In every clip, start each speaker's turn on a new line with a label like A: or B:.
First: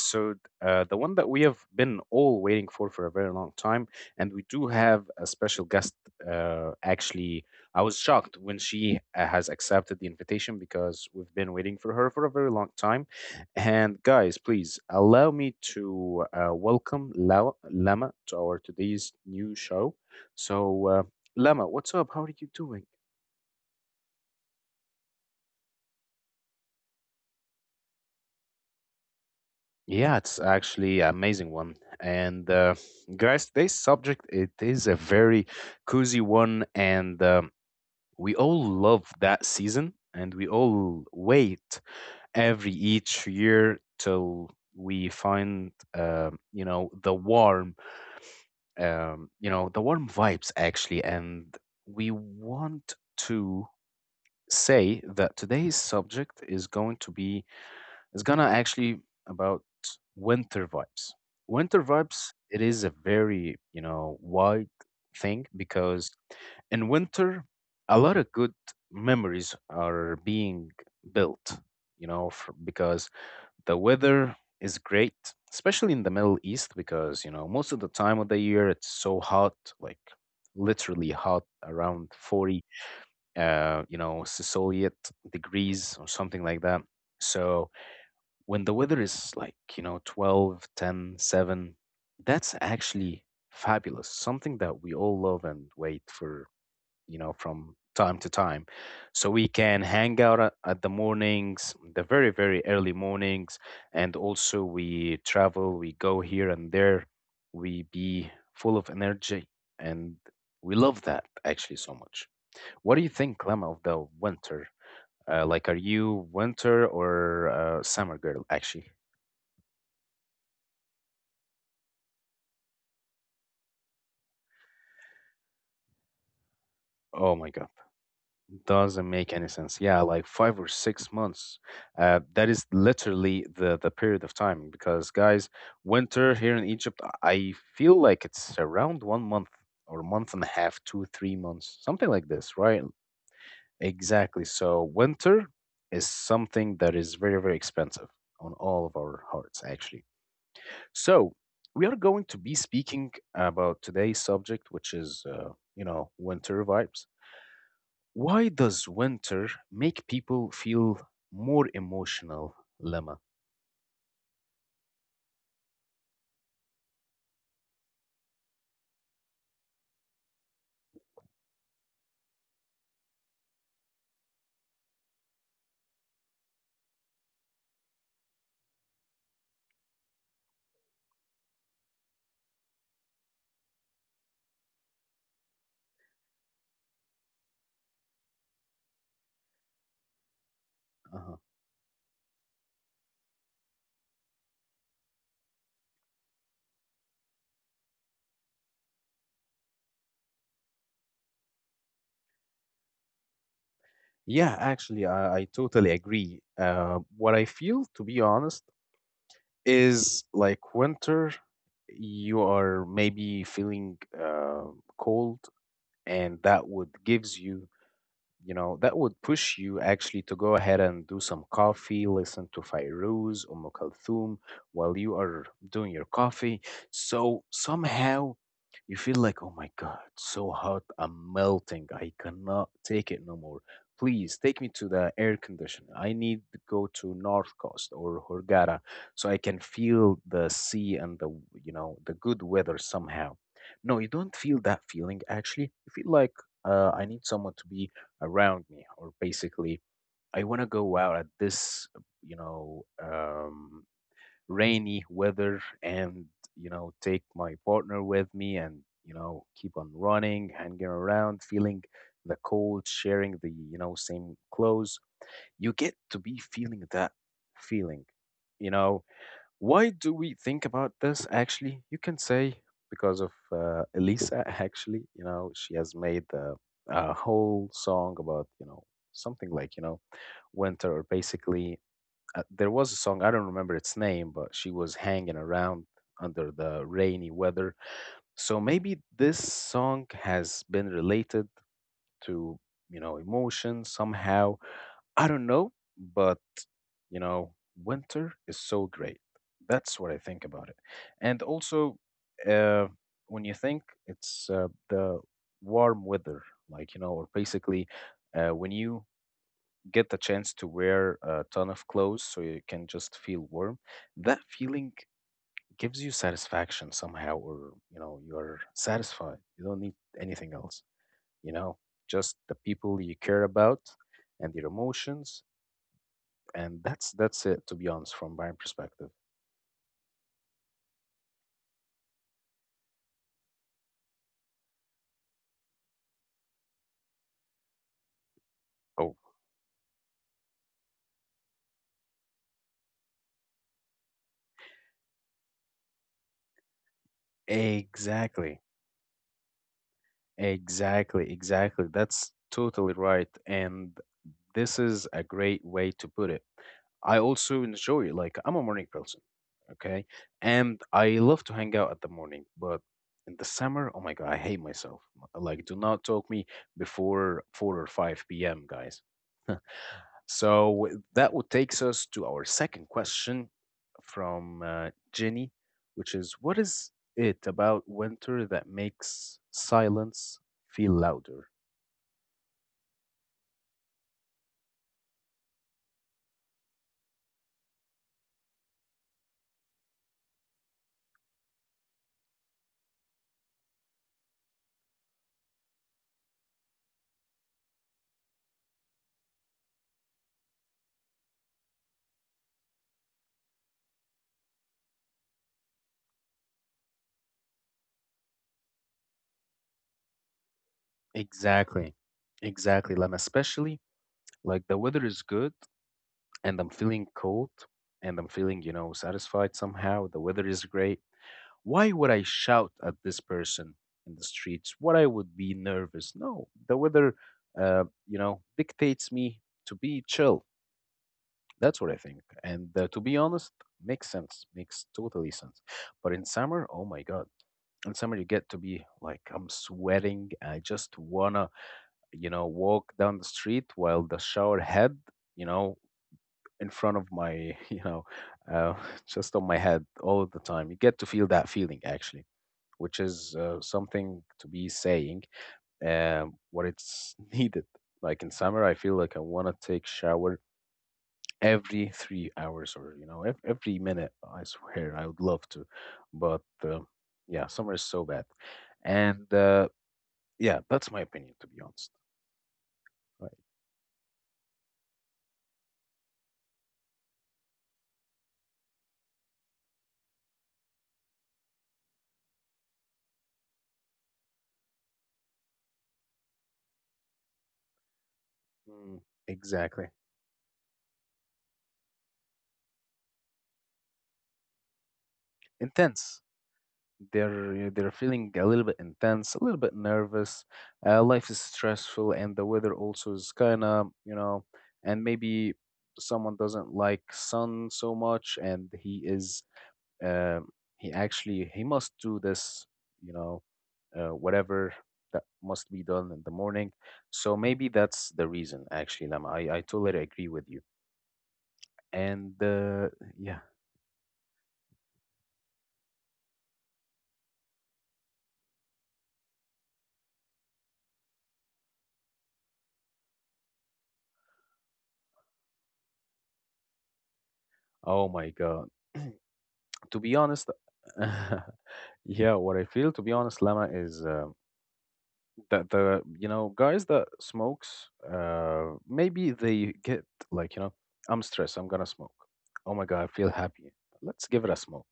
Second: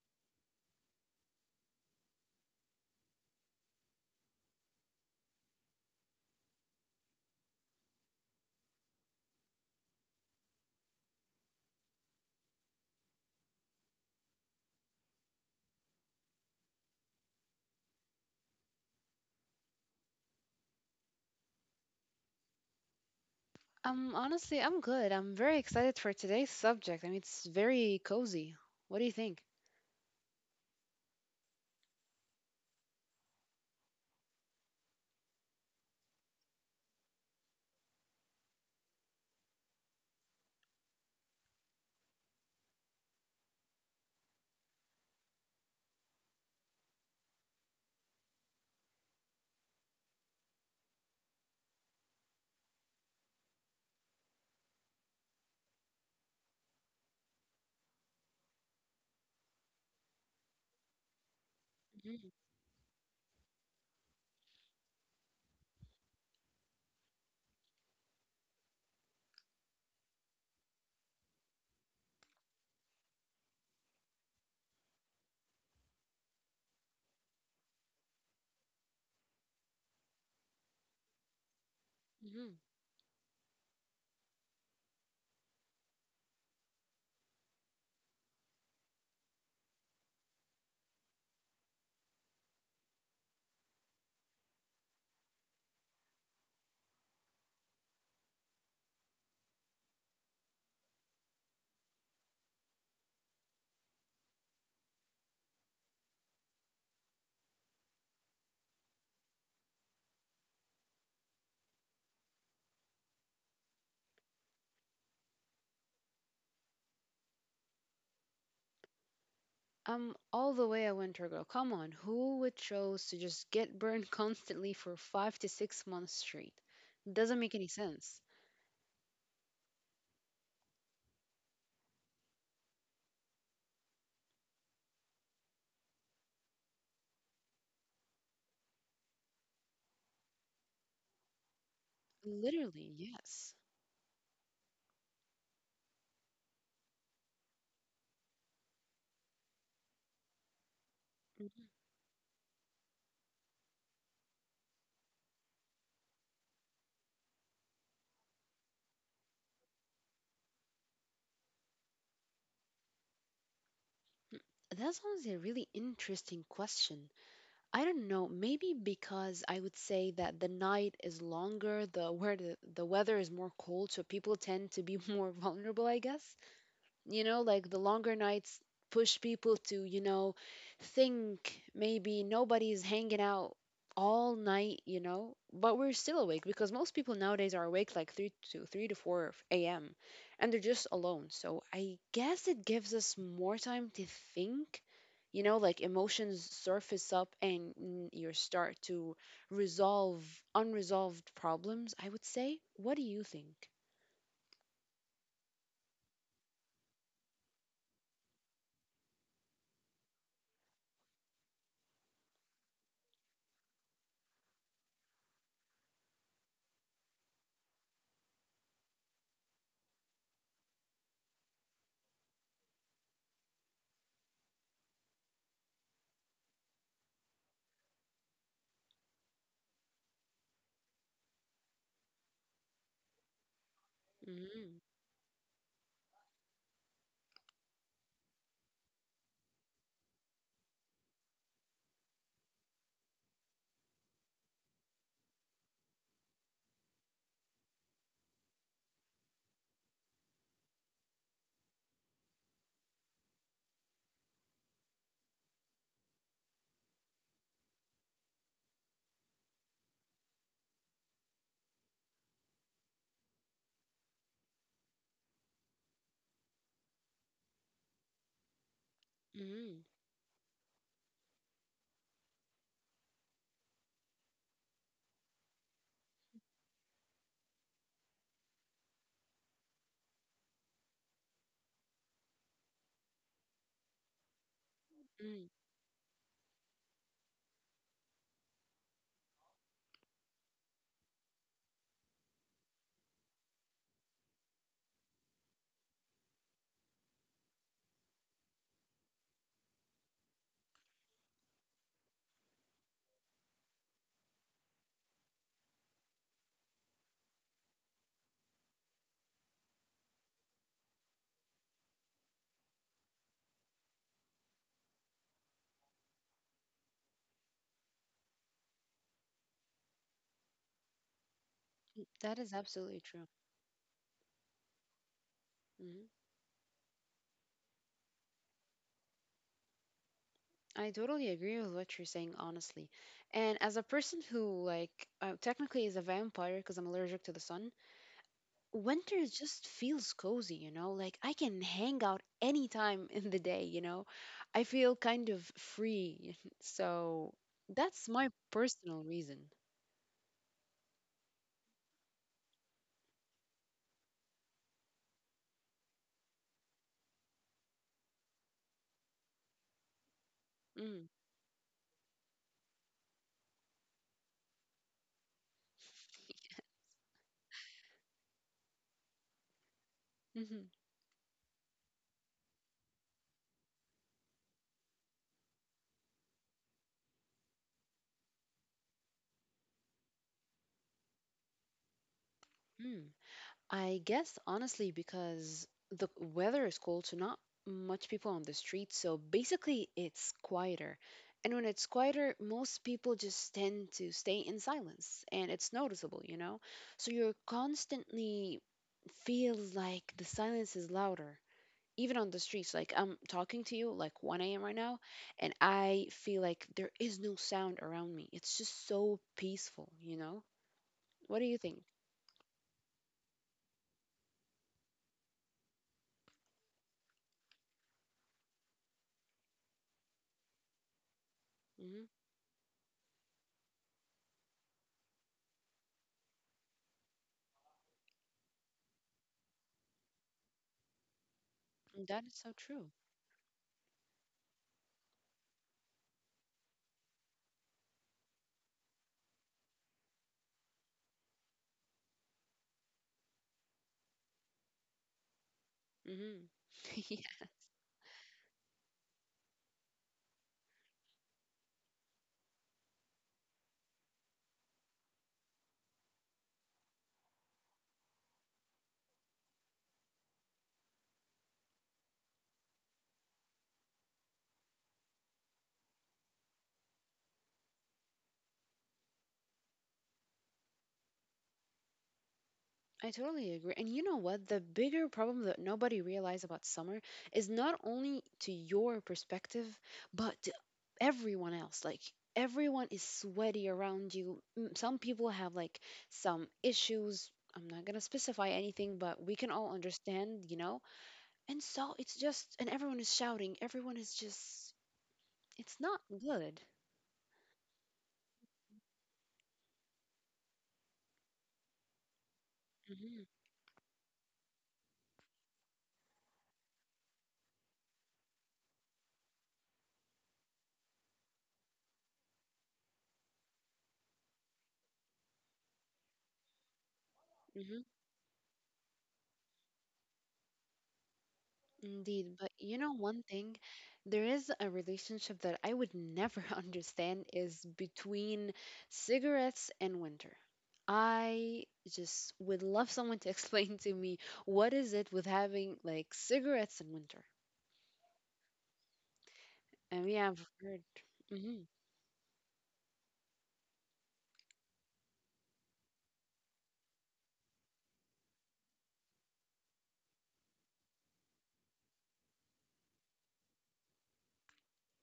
A: episode, the one that we have been all waiting for a very long time. And we do have a special guest. Actually, I was shocked when she has accepted the invitation because we've been waiting for her for a very long time. And guys, please allow me to welcome Lama to our today's new show. So, uh, Lama, what's up? How are you doing?
B: Honestly, I'm good. I'm very excited for today's subject. I mean, it's very cozy. What do you think?
A: Yeah, it's actually an amazing one. And guys, today's subject it is a very cozy one, and we all love that season, and we all wait every each year till we find you know the warm, you know the warm vibes actually, and we want to say that today's subject is going to be it's gonna actually about winter vibes. Winter
B: Mhm,
A: vibes, it is a very, you know, wide thing because in winter, a lot of good memories are being built, you know, f because the weather is great, especially in the Middle East, because, you know, most of the time of the year it's so hot, like literally hot around
B: mhm.
A: 40, you know, Celsius degrees or something like that. So, when the weather is like, you know, 12, 10, 7, that's actually fabulous. Something that we all love and wait for, you know, from time to time. So we can hang out at the mornings, the very, very early mornings. And also we travel, we go here and there. We be full of energy. And we love that actually so much. What do you think, Clem, of the winter? Like, are you winter or summer girl, actually?
B: I'm all the way a winter girl. Come on, who would chose to just get burned constantly for 5 to 6 months straight? Doesn't
A: Oh
B: make
A: my
B: any
A: God,
B: sense.
A: doesn't make any sense. Yeah, like 5 or 6 months. That is literally the period of time because guys, winter here in Egypt, I feel like it's around one month or month and a half, two, 3 months, something like this,
B: Literally,
A: right?
B: yes.
A: Exactly. So winter is something that is very, very expensive on all of our hearts, actually. So
B: Mhm.
A: we are going to be speaking about today's subject, which is, you know, winter vibes. Why does winter make people feel more emotional, Lama?
B: Mm, That's honestly a really interesting question. I don't know, maybe because I would say that the night is longer, the weather is more cold, so people tend to be more vulnerable, I guess. Like the longer nights push people to, think maybe nobody's hanging out all night. But we're still awake because most people nowadays are awake like 3 to 4 a.m., and they're just alone,
A: Uh-huh.
B: so I guess it gives us more time to think, like emotions surface up, and you start to resolve unresolved problems, I would say. What do you think?
A: Yeah, actually, I totally agree. What I feel, to be honest, is like winter you are maybe feeling cold and that would gives you you know, that would push you actually to go ahead and do some coffee, listen to Fairuz, Kulthum while you are doing your coffee. So somehow you feel like, oh my God, so hot, I'm melting. I cannot take it no more. Please take
B: Mm-hmm.
A: me to the air conditioner. I need to go to North Coast or Hurghada so I can feel the sea and the, you know, the good weather somehow. No, you don't feel that feeling actually. You feel like I need someone to be around me or basically I want to go out at this you know rainy weather and you know take my partner with me and you know keep on running hanging around feeling the cold sharing the you know same clothes you get to be feeling that feeling you know
B: Mm-hmm.
A: why do we think about this actually? You can say because of Elisa, actually. You know, she has made the, a whole song about, you know, something like, you know, winter or basically there was a song I don't remember its name but she was hanging around under the rainy weather so maybe this song has been related to you know emotion somehow I don't know, but you know, winter is so great. That's what I think about it. And also, uh, when you think it's the warm weather, like you know, or basically when you get the chance to wear a ton of clothes so you can just feel warm, that feeling gives you satisfaction somehow, or you know, you're satisfied. You don't need anything else. You know,
B: That
A: just
B: is
A: the
B: absolutely
A: people you
B: true.
A: care about and your emotions
B: Hmm.
A: and that's it, to be honest, from my perspective.
B: I totally agree with what you're saying, honestly. And as a person who, like, technically is a vampire because I'm allergic to the sun, winter
A: Oh,
B: just feels cozy, you know? Like, I can hang out anytime in the day, you know? I feel kind of free. So that's my
A: exactly,
B: personal reason.
A: exactly, exactly. That's totally right. And this is a great way to put it. I also enjoy, like, I'm a morning person, okay?
B: Mm-hmm.
A: And I love to hang out at the morning, but in the summer, oh my God, I hate myself. Like, do not talk me before 4 or 5 p.m., guys.
B: Mm-hmm.
A: So that would takes us to our second question from Jenny, which is, what is it about winter that makes silence feel louder?
B: Mm. I guess honestly because the weather is cold, so not much people on the street. So basically, it's quieter. And when it's quieter, most people just tend to stay in silence and it's noticeable, you know? So you're constantly feels like the silence is louder. Even on the streets, like I'm talking to you like 1 a.m. right now, and I feel like there is no sound around me. It's just so peaceful, you know? What do you think?
A: Exactly, exactly, Lam. Especially like the weather is good and I'm feeling cold and I'm feeling, you know, satisfied somehow. The weather is great. Why
B: Hmm.
A: would I shout at this person in the streets? What I would be nervous? No, the weather, you know, dictates me to be chill. That's what I
B: That
A: think.
B: is so
A: And
B: true.
A: to be honest, makes sense. Makes totally sense. But in summer, oh my God. In summer, you get to be like, I'm sweating. I just wanna, you know, walk down the street while the shower head, you know,
B: Hmm.
A: in front
B: Yeah,
A: of my, you know, uh, just on my head all of the time. You get to feel that feeling actually, which is something to be saying what it's needed. Like in summer, I feel like I wanna take shower every 3 hours or you know every minute I swear I would love to but yeah summer is so bad and yeah that's my opinion to be honest
B: I
A: right.
B: totally agree. And you know what? The bigger problem that nobody realized about summer is not only to your perspective, but to everyone else. Like, everyone is sweaty around you. Some people have like some issues. I'm not going to specify anything,
A: Mm,
B: but we can all
A: exactly,
B: understand, you know? And so it's just, and everyone is shouting. Everyone is just, it's not
A: intense.
B: good.
A: They're you know, they're feeling a little bit intense, a little bit nervous. Life is stressful, and the weather
B: Hmm.
A: also is kind of you know, and maybe someone doesn't like sun so much, and he is uh, he actually he must do this, you know, whatever that must be done in the morning. So maybe that's the reason. Actually, Lama, I totally agree with you.
B: Indeed, but
A: And
B: you know one
A: yeah,
B: thing, there is a relationship that I would never understand is between cigarettes and winter. I just would love someone to explain to me what is it with having like cigarettes in winter.
A: oh my God.
B: And
A: To
B: we
A: be
B: have
A: honest,
B: heard. Hmm.
A: yeah, what I feel, to be honest, Lama, is that the you know guys that smokes, maybe they get like you know, I'm stressed, I'm gonna smoke. Oh my God, I feel happy. Let's give it a smoke.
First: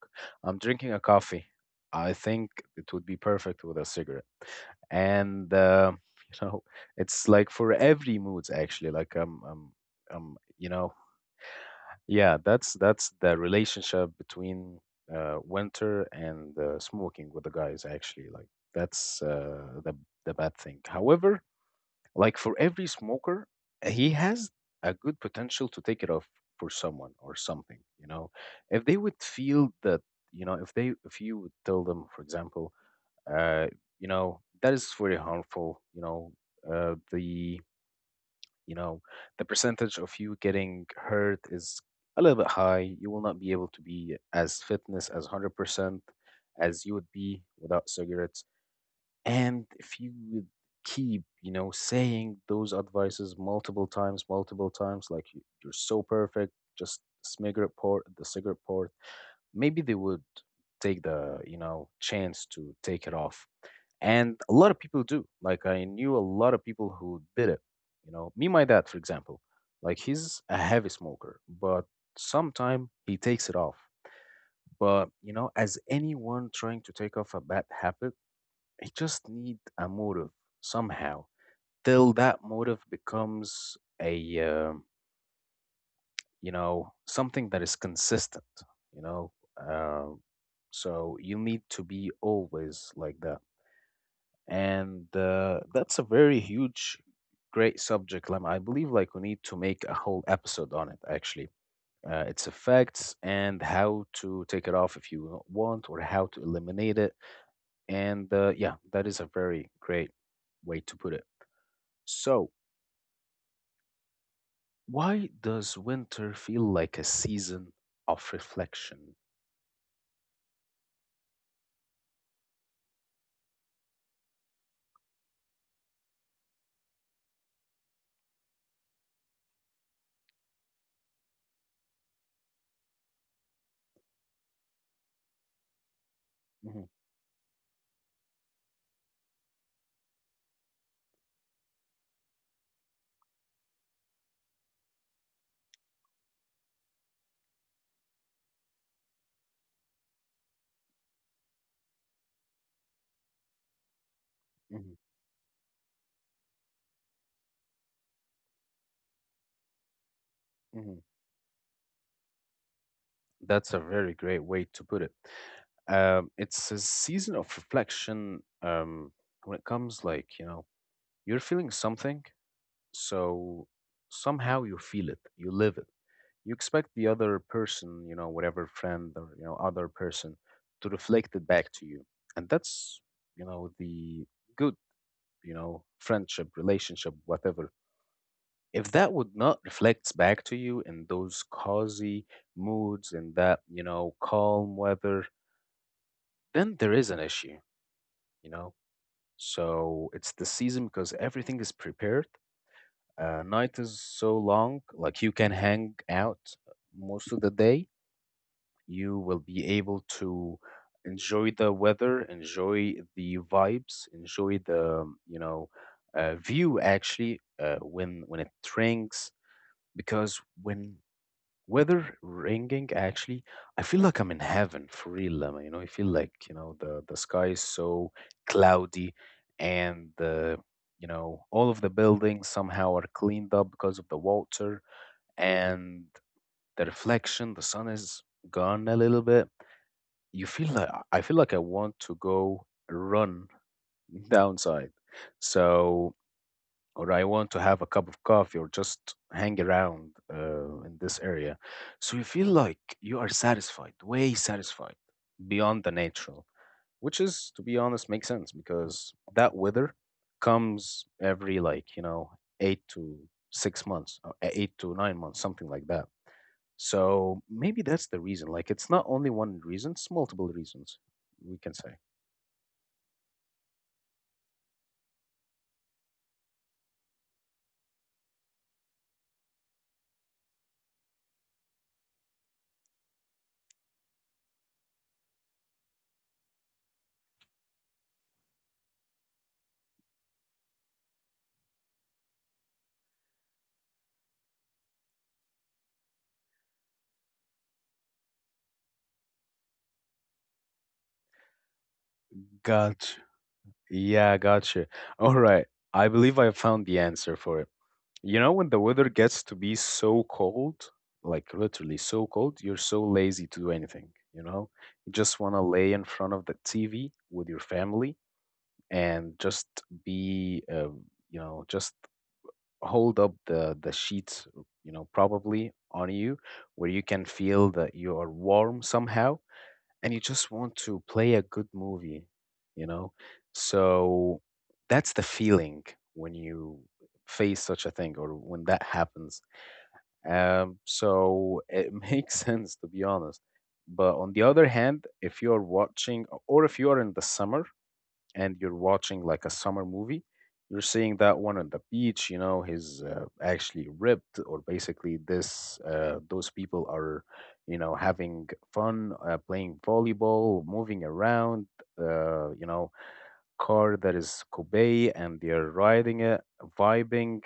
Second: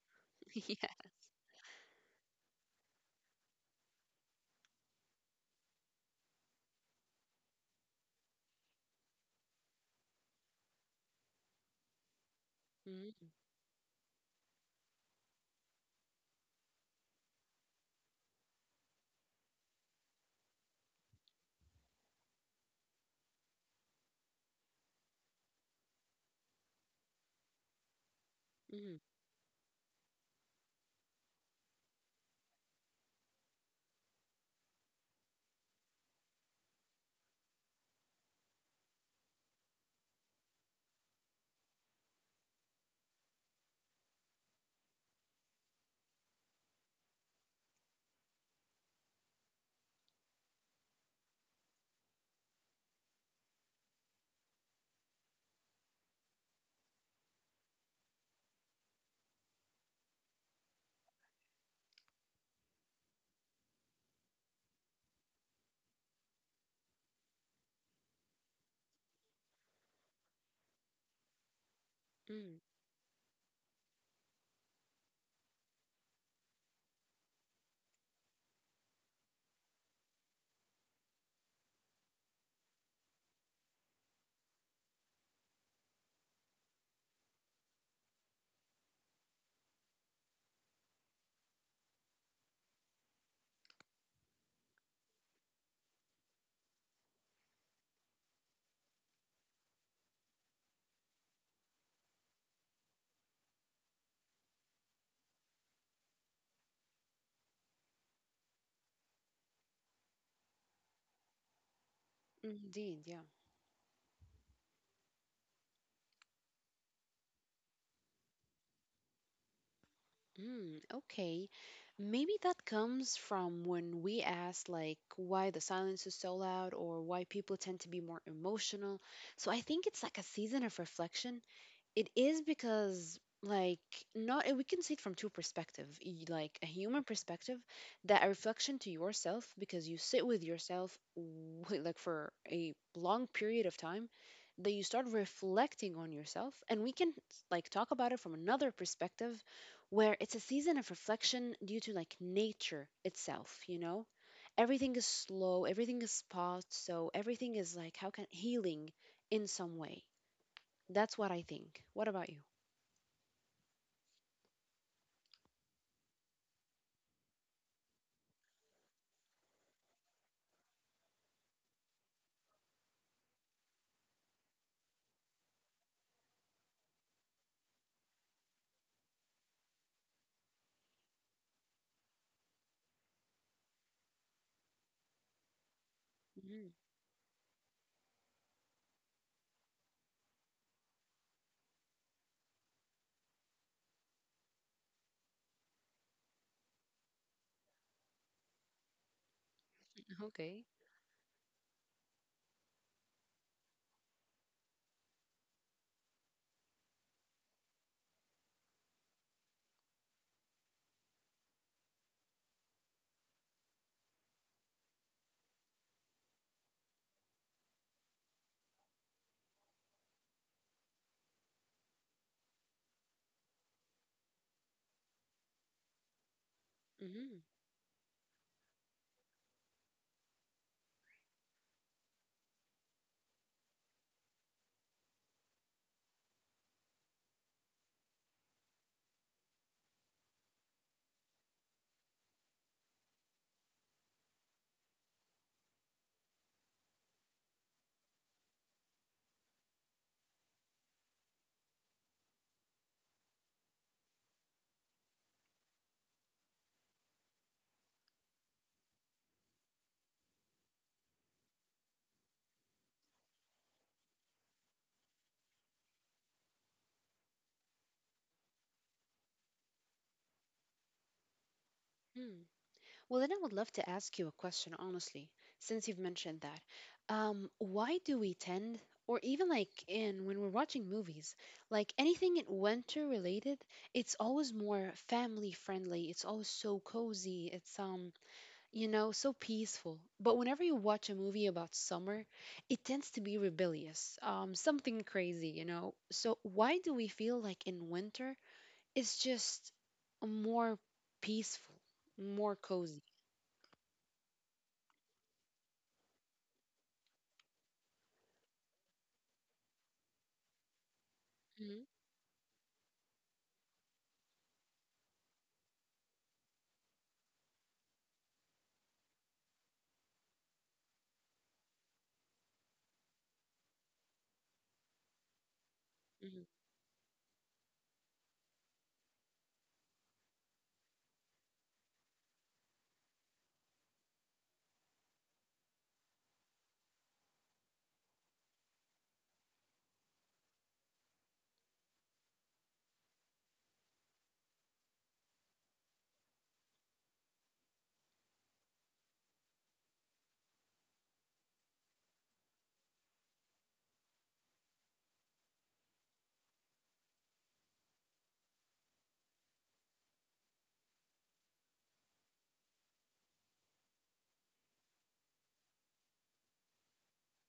A: I'm drinking a
B: Yeah.
A: coffee. I think it would be perfect with a cigarette. And you know, it's like for every moods actually. Like you know, yeah, that's the relationship between winter and smoking with the guys, actually. Like that's the bad thing. However, like for every smoker, he has a good potential to take it off for someone or something, you know. If
B: Mm-hmm.
A: they would feel that, you know, if they if you would tell them, for example, uh, you know, that is very harmful, you know, the you know, the percentage of you getting hurt is a little bit high. You will not be able to be as fitness as 100% as you would be without cigarettes. And if you would keep, you know, saying those advices multiple times, like "You- you're so perfect, just cigarette port, the cigarette port, maybe they would take the, you know, chance to take it off. And a lot of people do. Like I knew a lot of people who did it. You know, me, my dad, for example, like he's a heavy smoker, but
B: Mm-hmm.
A: sometime he takes it off. But you know, as anyone trying to take off a bad habit, it just need a motive somehow. Till that motive becomes a you know something that is consistent. You know, uh, so you need to be always like that. And that's a very huge great subject Lem. I believe like we need to make a whole episode on it actually its effects and how to take it off if you want or how to eliminate it and yeah that is a very great way to put it so
B: Indeed, yeah.
A: why does winter feel like a season of reflection?
B: Mm, okay. Maybe that comes from when we asked, like, why the silence is so loud or why people tend to be more emotional. So I think it's like a season of reflection. It is because, like, not we can see it from two perspectives, like a
A: Hmm,
B: human perspective that a reflection to yourself because you sit with yourself like for a long period of time that you start reflecting on yourself. And we can like talk about it from another perspective where it's a season of reflection due to like nature itself, you know, everything is slow, everything is paused, so everything is like how can healing in some way.
A: hmm.
B: That's what I think. What about you?
A: That's a very great way to put it. It's a season of reflection. When it comes, like you know, you're feeling something, so somehow you feel it, you live it. You expect the other person, you know, whatever friend or you know other person, to reflect it back to you, and that's you know the good, you know, friendship,
B: Mhm.
A: relationship, whatever. If that would not reflect back to you in those cozy moods in that you know calm weather then there is an issue, you know. So it's the
B: Okay.
A: season because everything is prepared. Night is so long, like you can hang out most of the day. You will be able to enjoy the weather, enjoy the vibes, enjoy the view actually when it drinks because when weather ringing, actually, I feel like I'm in heaven for real, Lemma. You know, I feel like, you know, the
B: Hmm.
A: sky is so cloudy and all of the buildings somehow are cleaned up because of the water and the reflection, the sun is gone a little bit. You feel like I want to go run downside. So or I want to have a cup of coffee or just hang around in this area. So you feel like you are satisfied, way satisfied, beyond the natural, which is, to be honest, makes sense because that weather comes every 8 to 6 months, or 8 to 9 months, something like that. So maybe that's the reason. Like it's not only one reason, it's multiple reasons, we can say.
B: Hmm. Well, then I would love to ask you a question, honestly, since you've mentioned that. Why do we tend, or even like in when we're watching movies, like anything in winter related, it's always more family friendly. It's always so cozy. It's so peaceful. But whenever you watch a movie about summer, it tends to be rebellious, something crazy. So why do we feel like in winter? It's just more peaceful, more cozy.
A: Gotcha. Yeah, gotcha. All right. I believe I found the answer for it. You know, when the weather gets to be so cold, like
B: Hmm.
A: literally so cold, you're so lazy to do anything, you know? You just want to lay in front of the TV with your family and just be, you know, just hold up the sheets, you know, probably on you
B: Hmm.
A: where you can feel that you are warm somehow and you just want to play a good movie, you know? So that's the feeling when you face such a thing or when that happens, so it makes sense, to be honest. But on the other hand, if you're watching, or if you are in the summer and you're watching like a summer movie, you're seeing that one on the beach. You know, he's actually ripped, or basically this those people are, you know, having fun, playing volleyball, moving around. You know, car that is Kobe, and they're riding it, vibing.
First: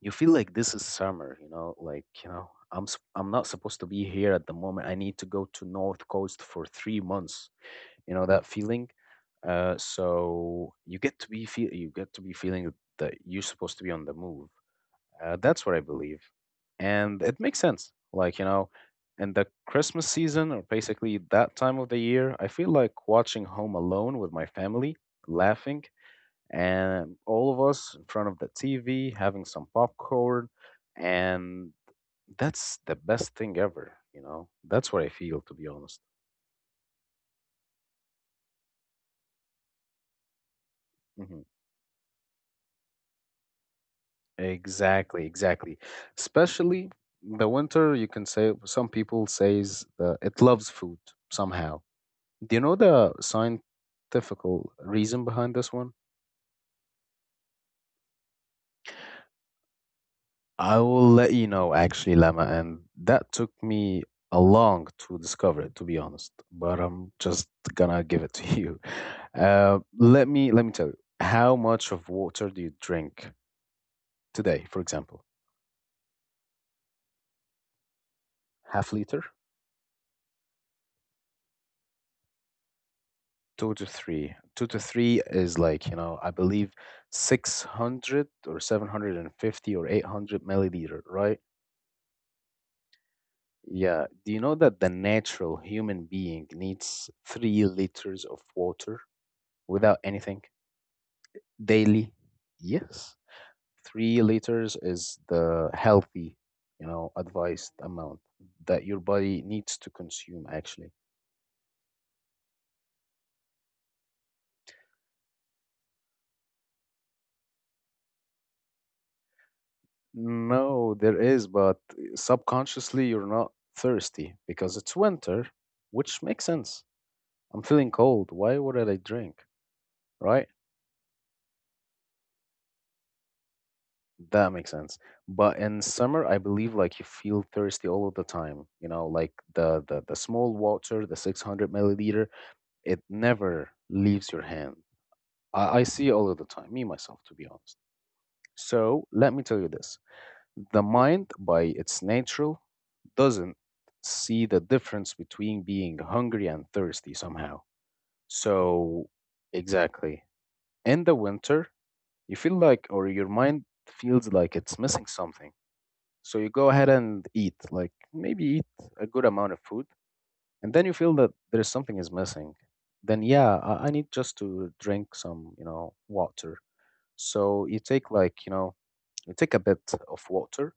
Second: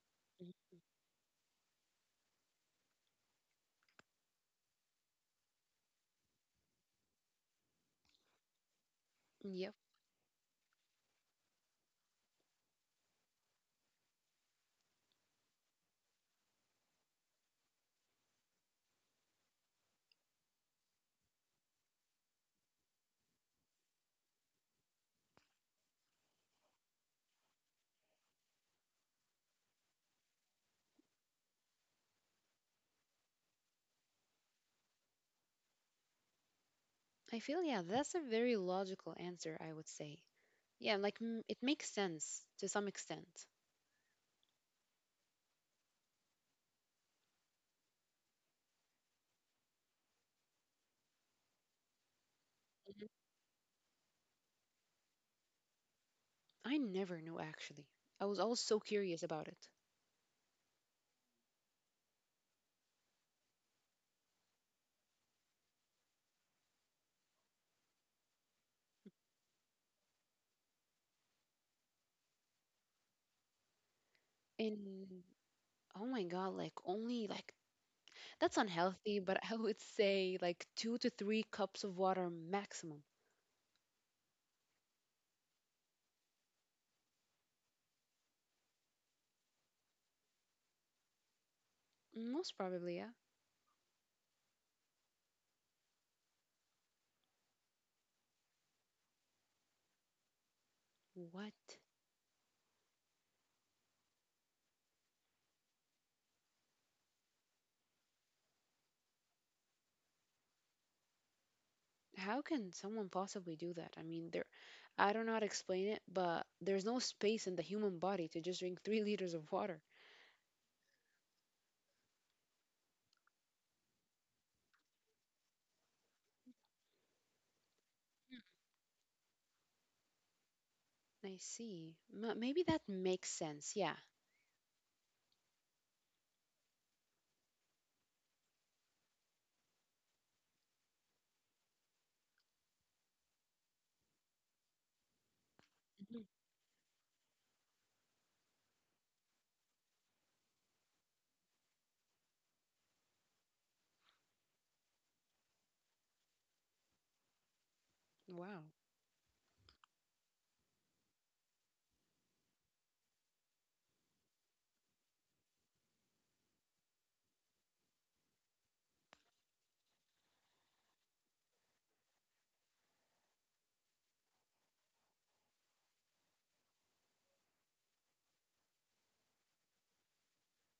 A: You feel like this is summer. You know, I'm not supposed to be here at the moment. I need to go to north coast for 3 months. You know that feeling?
B: Hmm. Yep.
A: So you get to be feel you get to be feeling that you're supposed to be on the move. That's what I believe, and it makes sense. In the christmas season or basically that time of the year, I feel like watching home alone with my family, laughing, and all of us in front of the TV having some popcorn, and that's the best thing ever. You know, that's what I feel, to be honest.
B: I feel, yeah, that's a very logical answer, I would say. Yeah, like
A: Hmm.
B: it makes sense to some extent.
A: Exactly, exactly. Especially the winter, you can say some people says that it loves food somehow. Do you know
B: Mhm.
A: the scientific reason behind this one?
B: I never knew actually. I was always so curious about it.
A: I will let you know actually, Lama, and that took me a long to discover it, to be honest. But I'm just gonna give it to you. Let me tell you, how much of water do you drink today, for example?
B: And oh my God, like only like that's
A: Half
B: unhealthy,
A: liter?
B: but I would say like 2 to 3 cups of water maximum.
A: Two to three. Two to three is like, you know, I believe 600 or 750 or 800 milliliter, right?
B: Most probably, yeah.
A: Yeah. Do you know that the natural human being needs 3 liters of water without anything?
B: What?
A: Daily. Yes, 3 liters is the healthy, you know, advised amount that your body needs to consume actually.
B: How can someone possibly do that? I mean, there, I don't know how to explain it, but there's no space in the human body to just drink 3 liters of water.
A: No, there is, but subconsciously you're not thirsty because it's winter, which makes sense. I'm feeling cold, why would I drink, right?
B: I see. Maybe that makes sense. Yeah.
A: That makes sense, but in summer I believe like you feel thirsty all of the time. You know, like the small water, the 600 milliliter, it never leaves your hand. I see it
B: Mhm.
A: all of the time, me myself, to be honest. So let me tell you this: the mind, by its nature, doesn't see the difference between being hungry and thirsty somehow.
B: Wow.
A: So, exactly. In the winter, you feel like, or your mind feels like it's missing something. So you go ahead and eat, like maybe eat a good amount of food, and then you feel that there's something is missing. Then yeah, I need just to drink some, you know, water. So you take like, you know, you take a bit of water,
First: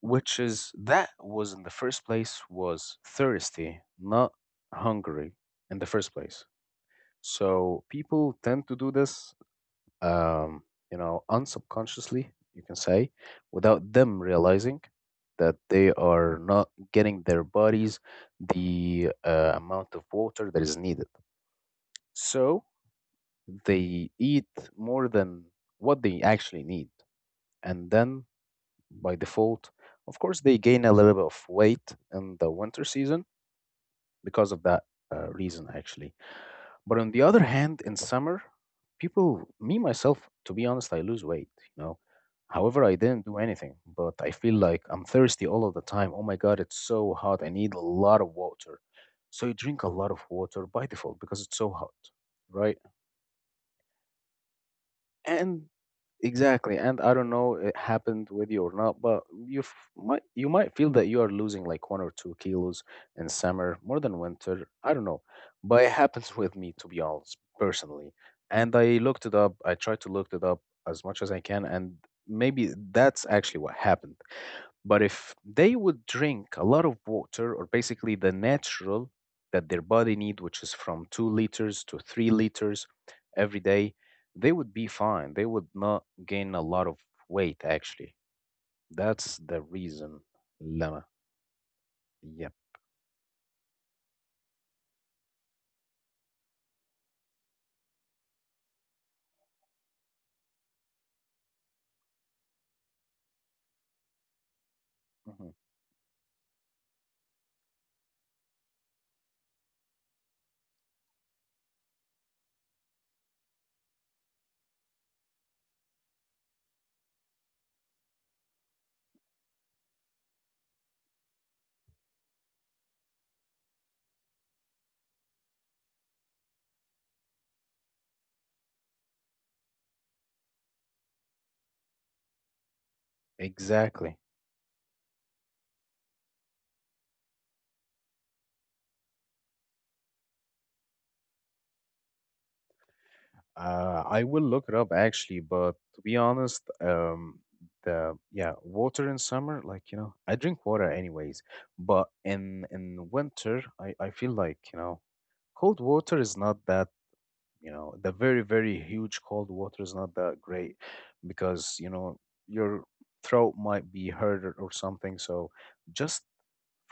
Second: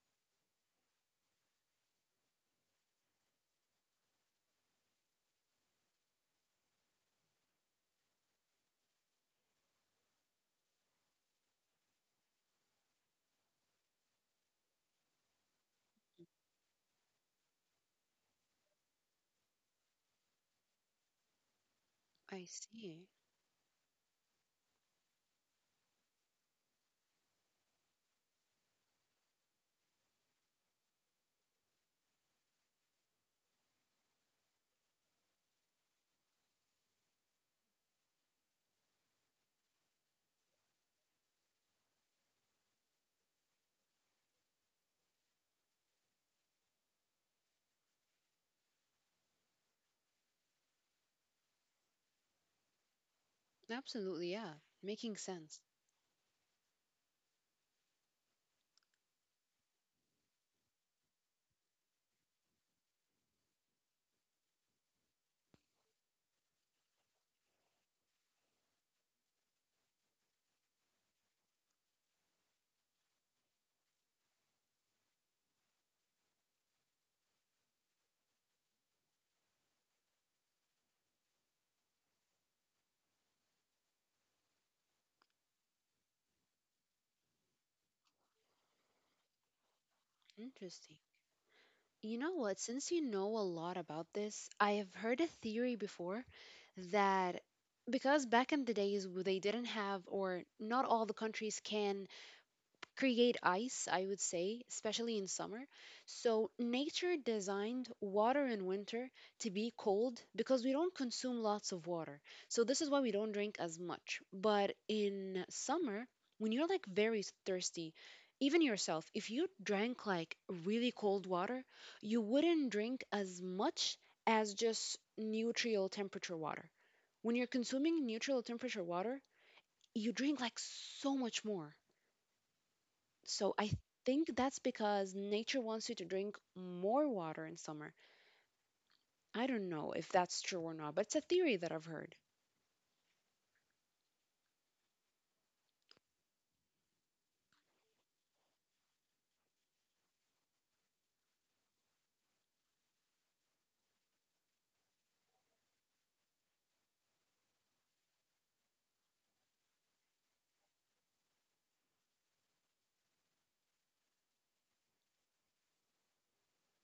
A: which is that was in the first place was thirsty, not hungry in the first place. So people tend to do this, um, you know, unsubconsciously, you can say, without them realizing that they are not getting their bodies the amount of water that is needed.
B: I
A: So
B: see.
A: they eat more than what they actually need. And then by default. Of course, they gain a little bit of weight in the winter season because of that reason, actually. But on the other hand, in summer, people, me myself, to be honest, I lose weight, you know. However, I didn't do anything, but I feel like I'm thirsty all of the time. Oh my God, it's so hot. I need a lot of water. So you drink a lot of water by default because it's so hot, right?
B: Absolutely. Yeah. Making
A: And
B: sense.
A: exactly, and I don't know it happened with you or not, but you might feel that you are losing like 1 or 2 kilos in summer more than winter, I don't know, but it happens with me, to be honest, personally. And i looked it up i tried to look it up as much as I can, and maybe that's actually what happened. But if they would drink a lot of water, or basically the natural that their body need, which is from 2 liters to 3 liters every day, they would be fine. They would not gain a lot of weight, actually. That's the reason,
B: Interesting.
A: Lama.
B: You know
A: Yep.
B: what? Since you know a lot about this, I have heard a theory before that because back in the days where they didn't have, or not all the countries can create ice, I would say, especially in
A: Mhm.
B: summer. So nature designed water in winter to be cold because we don't consume lots of water. So this is why we don't drink as much. But in summer, when you're like very thirsty, even yourself, if you drank like really cold water, you wouldn't drink as much as just neutral temperature water. When you're consuming neutral temperature water, you drink like so much more. So I
A: Exactly.
B: think that's because nature wants you to drink more water in summer. I don't know if that's true or not, but it's a theory that I've heard.
A: I will look it up actually, but to be honest, the yeah, water in summer, like you know, I drink water anyways, but in winter, I feel like, you know, cold water is not that, you know, the very huge cold water is not that great because, you know, your throat might be hurt or something. So just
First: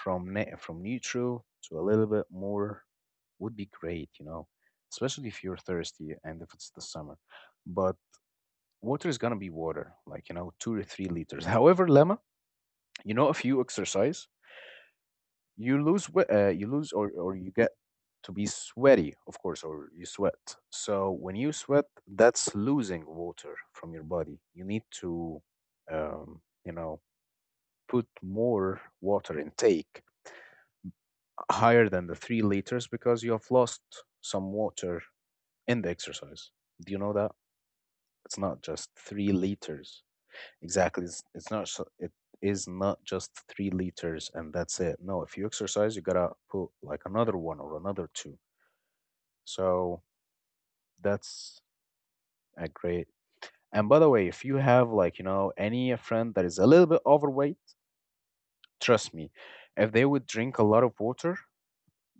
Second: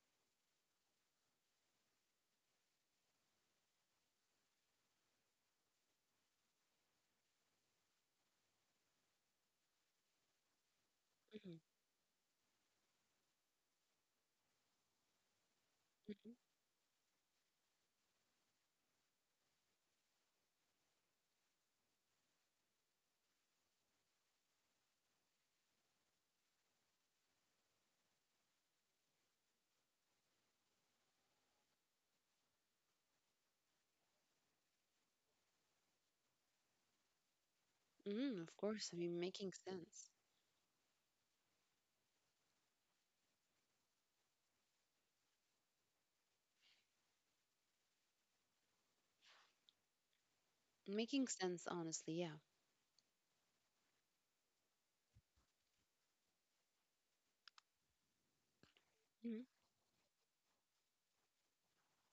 A: from neutral to a little bit more would be great, you know, especially if you're thirsty and if it's the summer. But water is gonna be water, like you know, 2 or 3 liters.
B: Mhm,
A: However, Lemma, you know, if you exercise,
B: mhm.
A: you lose, or you get to be sweaty, of course, or you sweat. So when you sweat, that's losing water from your body. You need to, you know, put more water intake higher than the 3 liters because you have lost some water in the exercise. Do you know that? It's
B: Mm, of
A: not
B: course,
A: just
B: I mean,
A: three
B: making
A: liters.
B: sense.
A: Exactly. It is not just 3 liters and that's it. No, if you exercise, you gotta put like another one or another two. So
B: Making
A: that's
B: sense, honestly, yeah.
A: a great. And by the way, if you have like you know any friend that is a little bit overweight, trust me,
B: Mhm.
A: if they would drink a lot of water,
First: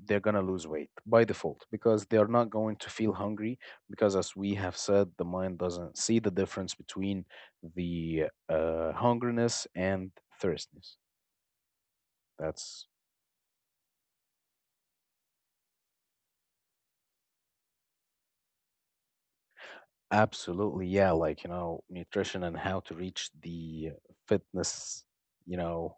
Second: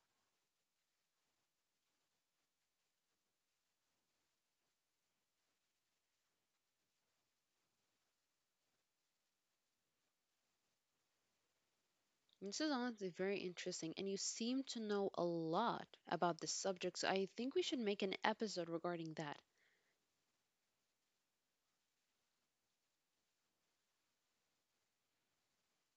A: they're gonna lose weight by default because they're not going to feel hungry, because as we have said the mind doesn't see the difference between the hungriness and thirstiness.
B: This is
A: That's
B: honestly very interesting, and you seem to know a lot about this subject, so I think we should make an episode regarding that.
A: absolutely, yeah. Like you know, nutrition and how to reach the fitness, you know,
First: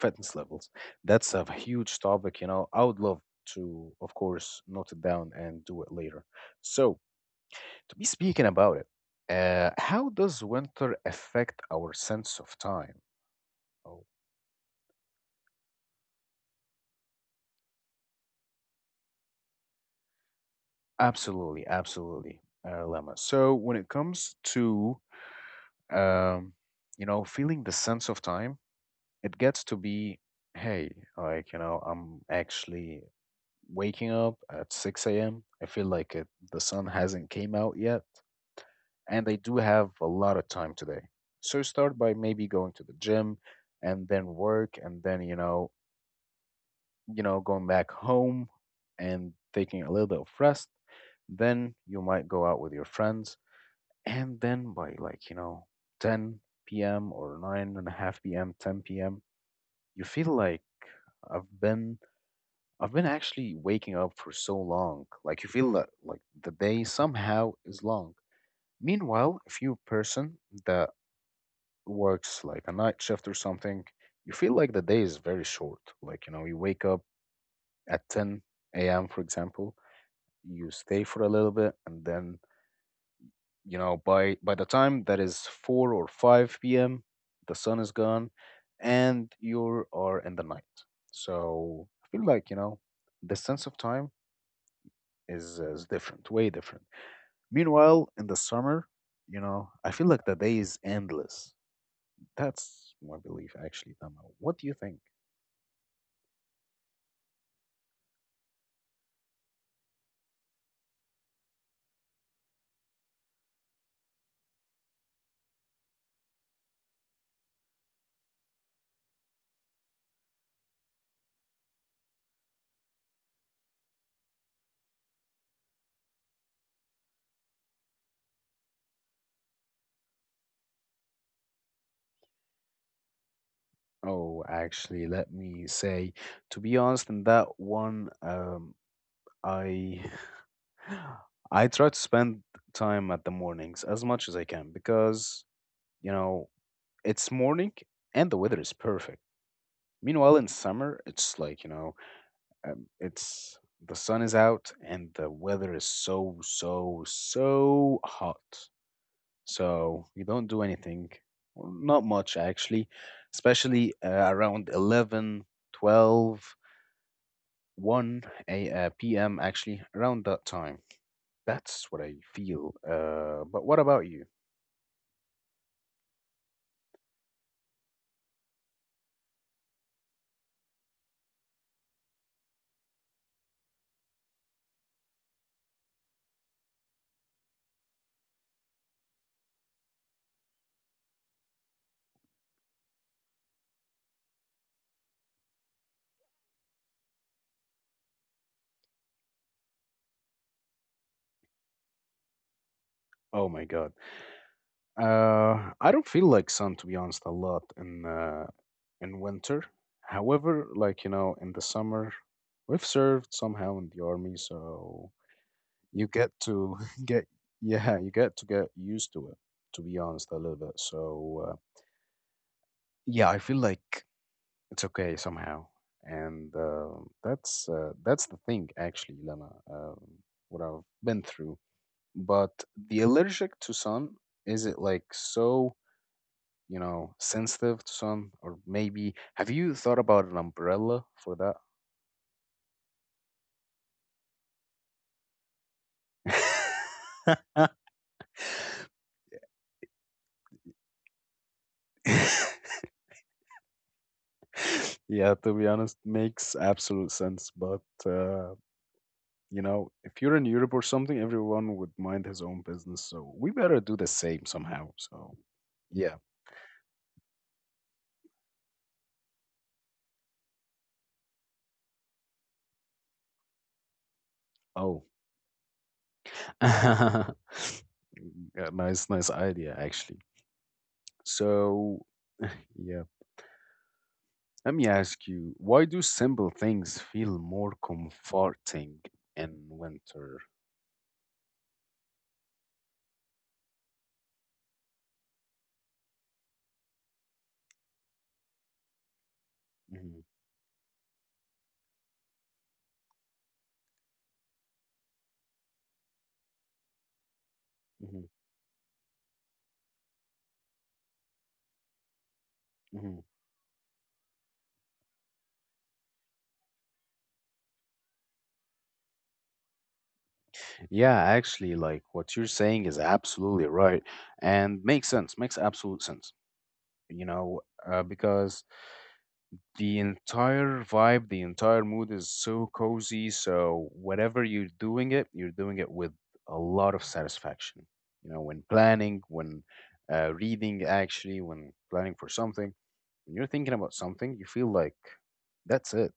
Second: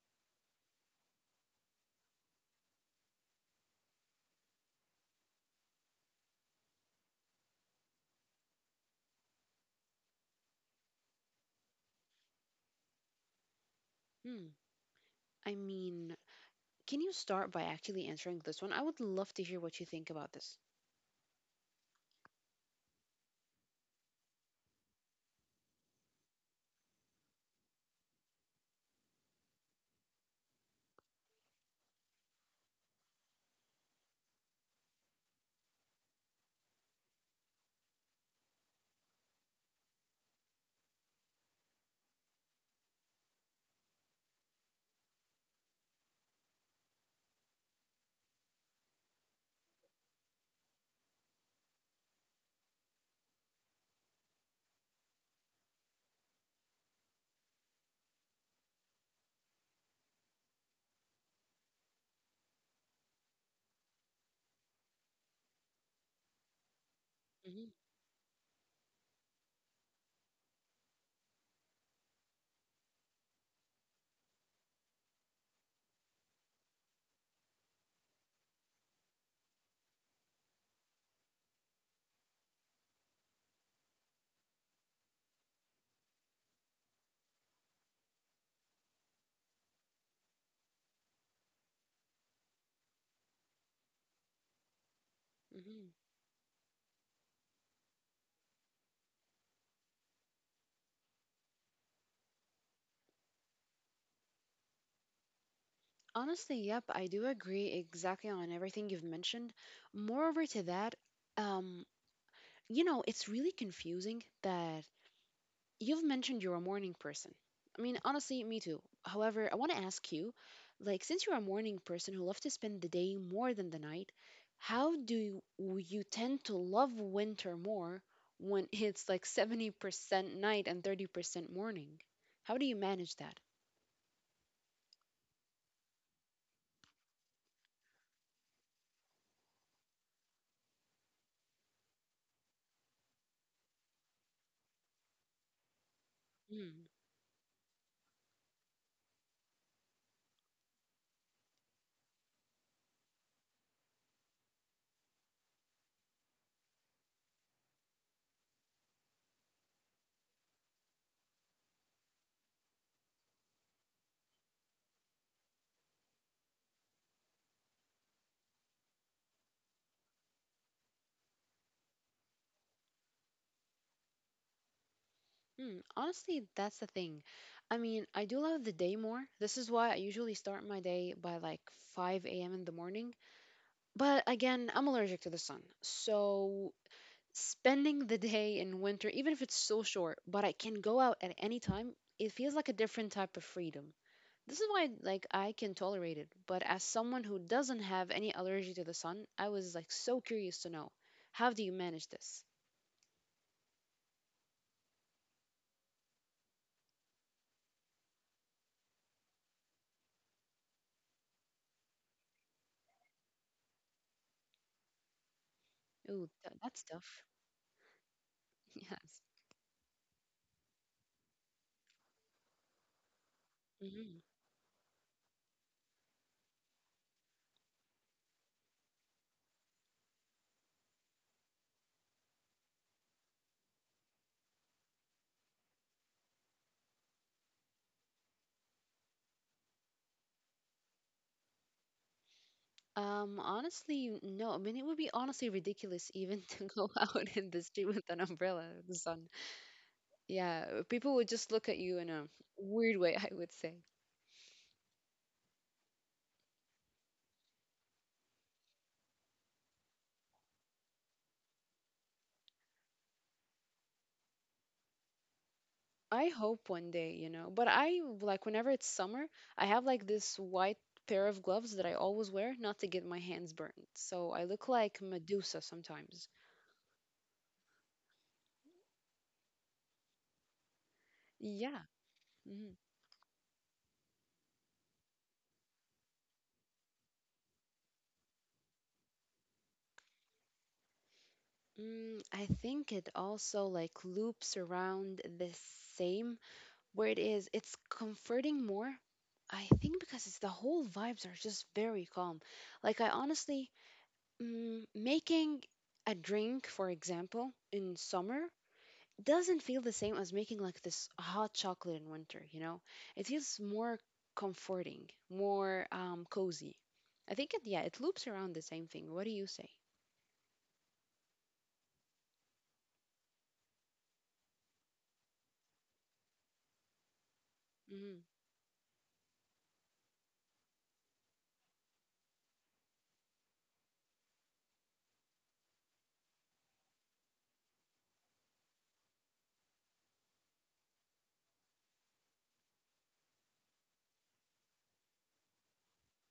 A: fitness levels, that's a huge topic. You know, I would love to of course note it down and do it later. So to be speaking about it, how does winter affect our sense of time? Oh,
B: Hmm. I mean, can you start by actually answering this one? I would love to hear what you think about this.
A: absolutely, absolutely, Lemma. So when it comes to, um, you know, feeling the sense of time, it gets to be, hey, like you know, I'm actually waking up at 6 a.m. I feel like it, the sun hasn't came out yet, and I do have a lot of time today. So start by maybe going to the gym, and then work, and then you know, going back home and taking a little bit of rest. Then you might go out with your friends. And then by like, you know, 10 p.m. or 9 and a half p.m., 10 p.m., you feel like I've been I've been actually waking up for so long. Like you feel that like the day somehow
B: Hmm.
A: is long. Meanwhile, if you're a person that works like a night shift or something, you feel like the day is very short. Like, you know, you wake up at 10 a.m., for example, you stay for a little bit and then, you know, by the time that is 4 or 5 p.m., the sun is gone and you are in the night. So I feel like, you know, the sense of time is,
B: Hmm.
A: is different, way different. Meanwhile, in the summer, you know, I feel like the day is endless. That's my belief, actually, Tama. What do you think?
B: Honestly, yep, I do agree exactly on everything you've mentioned. Moreover to that, um, it's really confusing that you've mentioned you're a morning person. I mean, honestly, me too. However, I want to ask you, like, since you're a morning person who love to spend the day more than the night, you tend to love winter more when it's like 70% night and 30% morning? How do you manage that?
A: Oh, actually, let me say, to be honest, in that one, I I try to spend time at the mornings as much as I can because, you know, it's morning and the weather is perfect. Meanwhile, in summer, it's like, you know, it's the sun is out and the weather is so, so, so hot. So you don't do anything, well, not much actually, especially around 11, 12, 1 p.m. actually, around that time. That's what I feel. But what about you?
B: Mm, honestly, that's the thing. I mean, I do love the day more. This is why I usually start my day by like 5 a.m. in the morning. But again, I'm allergic to the sun. So spending the day in winter, even if it's so short, but I can go out at any time, it feels like a different type of freedom. This is why like I can tolerate it. But as someone who doesn't have any allergy to the sun, I was like so curious to know, how do you manage this?
A: Oh my God. I don't feel like sun to be honest a lot in in winter. However, like you know, in the summer, we've served somehow in the army, so you
B: Ooh,
A: get
B: that's
A: to
B: tough.
A: get yeah, you get to get
B: Yes.
A: used to it. To be honest, a little bit. So yeah, I feel like
B: Mm-hmm.
A: it's okay somehow, and that's the thing actually, Lena. What I've been through But the allergic to sun, is it like so, you know, sensitive to sun? Or maybe have you thought about an umbrella for that?
B: Honestly, no. I mean, it would be honestly ridiculous even to go out in the street with an umbrella in the sun. Yeah, people would just look at you in a weird way, I would say.
A: Yeah, to be honest, makes absolute sense. But uh, you know, if you're in Europe or something, everyone would mind his own business. So we better do the same somehow. So yeah.
B: I hope one day, but I like whenever it's summer, I have like this white pair of gloves that I always wear not to get my hands burned. So I look like
A: Oh,
B: Medusa sometimes.
A: yeah, nice, nice idea actually.
B: Yeah.
A: So
B: Mhm.
A: yeah. Let me ask you, why do simple things feel more comforting in winter?
B: Mm, I think it also like loops around the same where it is. It's comforting more. I think because
A: Hmm.
B: it's the whole vibes are just very calm. Like I honestly making a drink, for example, in
A: Hmm.
B: summer doesn't feel the same as making like this hot chocolate in winter, you know? It
A: Hmm.
B: feels more comforting, more cozy. I think it, yeah, it loops around the same thing. What do you say?
A: Yeah, actually, like what you're saying is absolutely right and makes sense, makes absolute sense, you know,
B: Mm,
A: because the entire vibe, the entire mood is so cozy. So whatever you're doing it with a lot of satisfaction. You know, when planning, when reading, actually, when planning for something, when you're thinking about something, you feel like that's it.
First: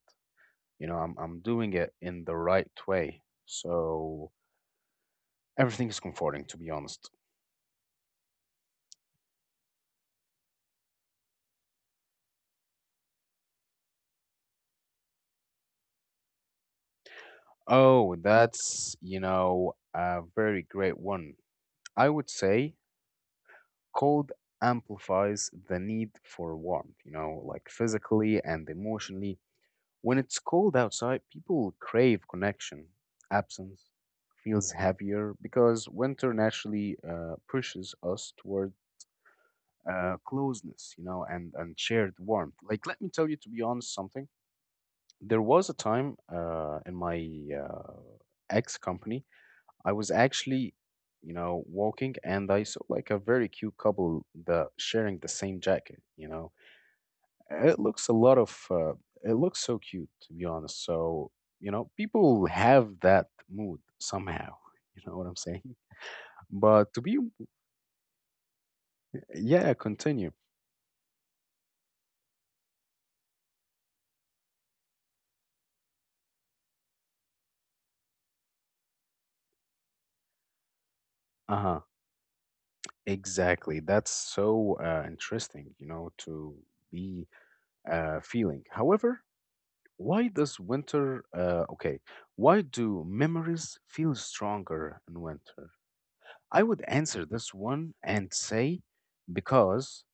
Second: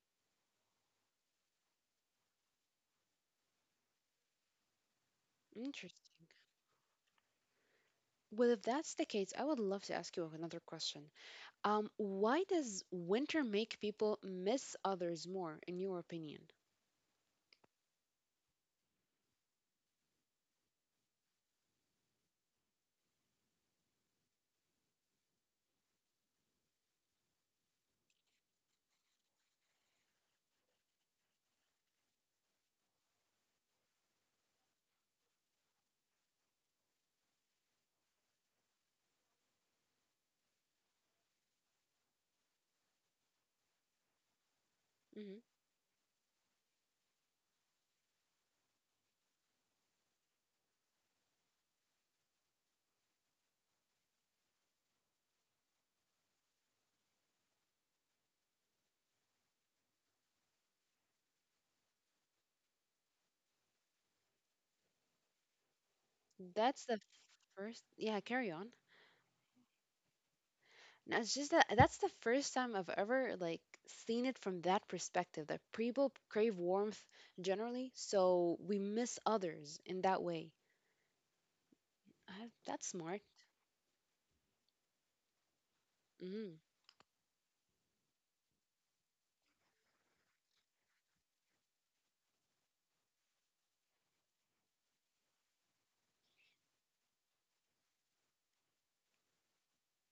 A: You know, I'm doing it in the right way. So everything is
B: interesting.
A: comforting, to be honest.
B: Well, if that's the case, I would love to ask you another question. Why does winter make people miss others more, in your opinion?
A: Oh, that's you know a very great one. I would say cold amplifies the need for warmth, you know, like physically and emotionally. When it's cold outside, people crave connection. Absence feels heavier because winter naturally pushes us toward closeness, you know, and shared warmth. Like, let me tell you, to be honest, something.
B: Hmm.
A: There was a time in my uh, ex company I was actually, you know, walking and I saw like a very cute couple that sharing the same jacket, you know. It looks a lot of it looks so cute to be honest. So, you know, people have that mood somehow, you know what I'm saying?
B: That's
A: But
B: the
A: to be
B: first. Yeah, carry on.
A: Yeah, continue.
B: No, it's just that that's the first time I've ever like seen it from that perspective that people crave warmth generally, so we miss others in that way.
A: Uh-huh.
B: That's smart.
A: Exactly. That's so interesting, you know, to
B: Mhm.
A: be feeling. However, Why does winter, okay, why do memories feel stronger in winter? I would answer this one and say because,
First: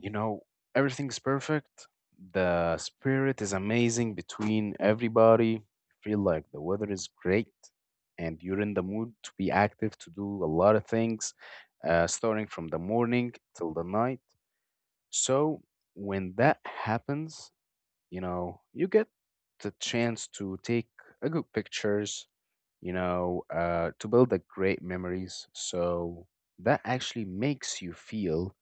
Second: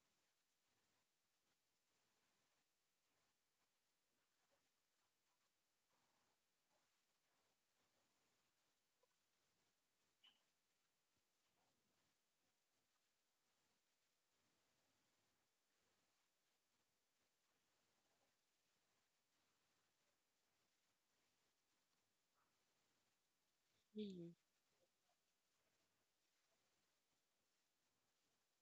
A: you know, everything's perfect. The spirit is amazing between everybody. You feel like the weather is great and you're in the mood to be active, to do a lot of things, starting from the morning till the night. So when that happens, you know you get the chance to take a good pictures, you know, to
B: Mhm.
A: build a great memories. So that actually makes you feel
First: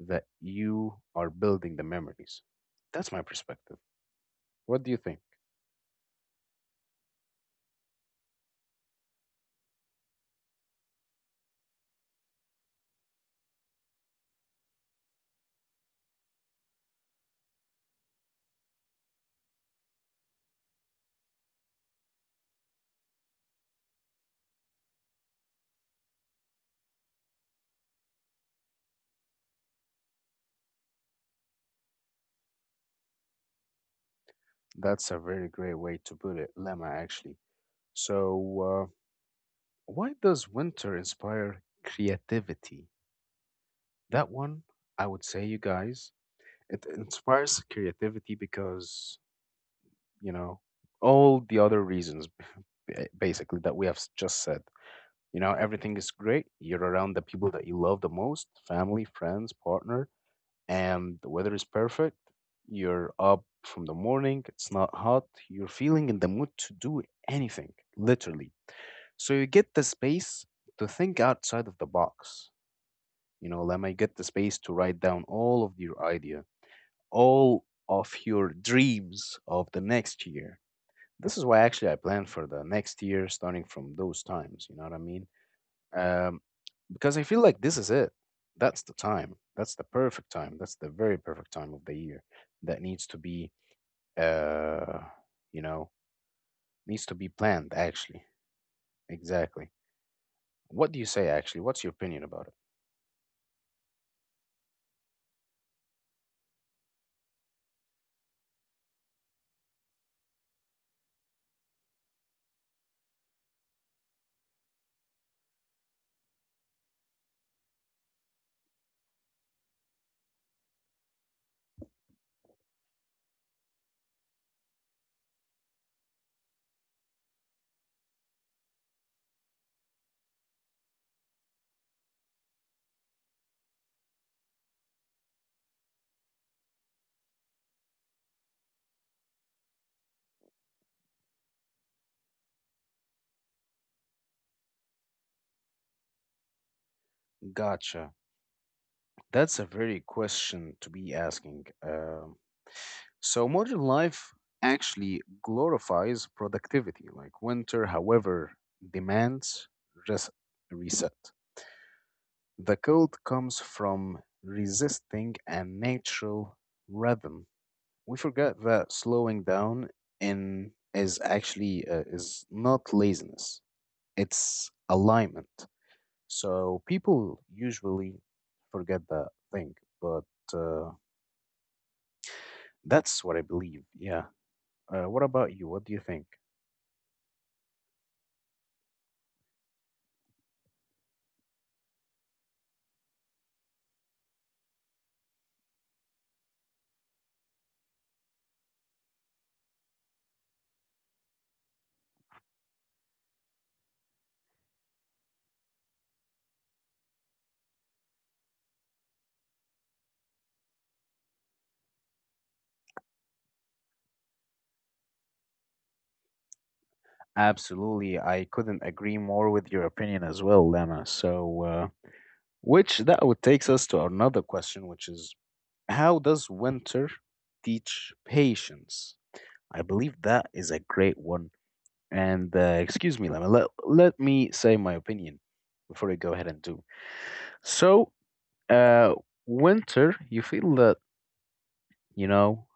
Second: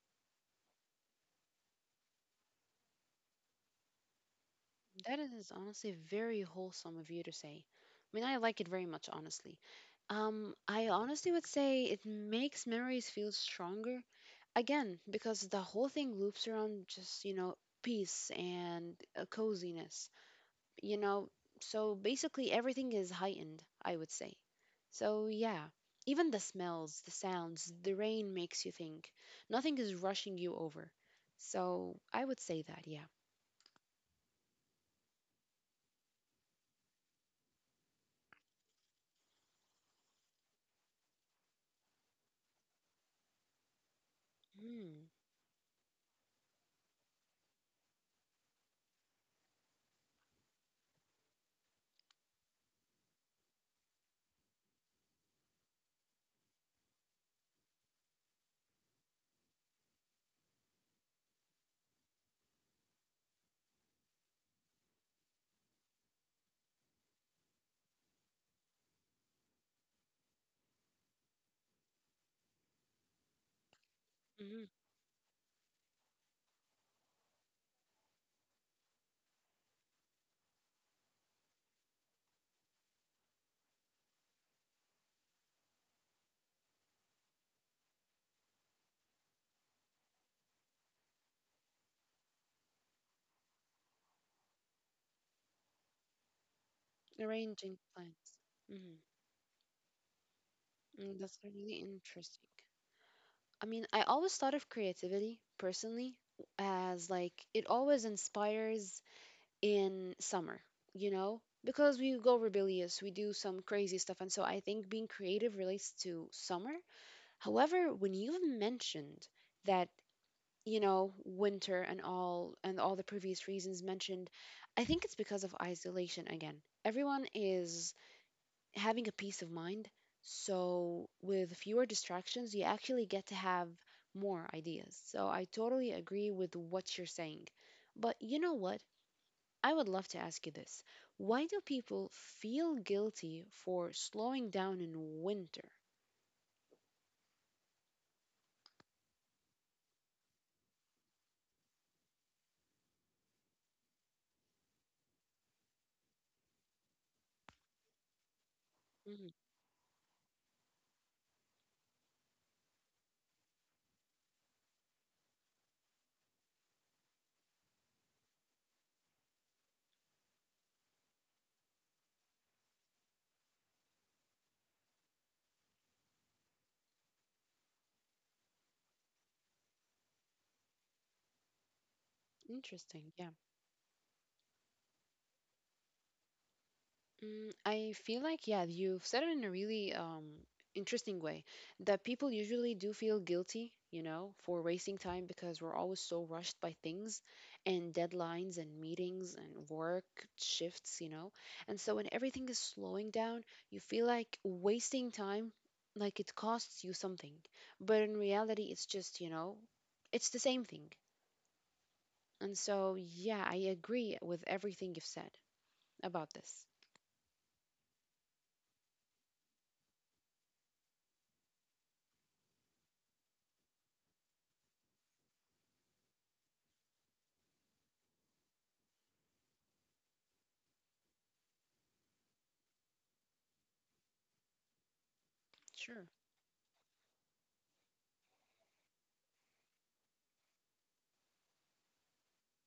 A: that you are building the memories. That's my perspective. What do you
B: That
A: think?
B: is honestly very wholesome of you to say. I mean, I like it very much, honestly. I honestly would say it makes memories feel stronger again because the whole thing loops around just peace and coziness, you know so basically everything is heightened, I would say. So yeah, even the smells, the sounds, the rain makes you think nothing is rushing you over, so I would say that, yeah.
A: That's a very great way to put it, Lemma, actually. So uh, why does winter inspire creativity? That one, I
B: Mm.
A: would say, you guys, it inspires creativity because, you know, all the other reasons basically that we have just said. You know, everything is great. You're around the people that you love the most, family, friends, partner, and the weather is perfect. You're up from the morning, it's not hot. You're feeling in the mood to do anything, literally. So you get the space to think outside of the box. You know, Lemma, you get the space
B: Hmm.
A: to write down all of your idea, all of your dreams of the next year. This is why actually I plan for the next year starting from those times, you know what I mean? Um, because I feel like this is it. That's the time. That's the perfect time. That's the very perfect time of the year that needs to be, uh, you know, needs to be planned
B: Arranging
A: actually.
B: plans. mm,
A: Exactly. What do you say
B: that's
A: actually?
B: really
A: What's your opinion
B: interesting.
A: about it?
B: I mean, I always thought of creativity personally as like it always inspires in summer, because we go rebellious, we do some crazy stuff. And so I think being creative relates to summer. However, when you've mentioned that, winter and all the previous reasons mentioned, I think it's because of isolation again. Everyone is having a peace of mind. So with fewer distractions, you actually get to have more ideas. So I totally agree with what you're saying. But you know what? I would love to ask you this. Why do people feel guilty for slowing down in winter?
A: Gotcha. That's a very question to be asking. So modern life actually glorifies productivity, like winter, however,
B: Mhm.
A: demands res- reset. The cold comes from resisting a natural rhythm. We forget that slowing down in is actually is not laziness. It's alignment. So people usually forget that thing, but uh, that's what
B: Interesting.
A: I
B: Yeah.
A: believe. Yeah. What about you? What do you think?
B: I feel like, yeah, you've said it in a really interesting way that people usually do feel guilty for wasting time because we're always so rushed by things and deadlines and meetings and work shifts. And so when everything is slowing down, you feel like wasting time, like it costs you something. But in reality, it's just, you know, it's the same thing. And so, yeah, I agree with everything you've said about this.
A: Absolutely. I couldn't agree more with your opinion as well, Lama. So, which that would takes us to another question, which is how does winter teach patience? I believe that is a great one. And excuse me, Lama, let me say my opinion before
B: Sure.
A: I go ahead and do. So, uh, winter, you feel that, you know,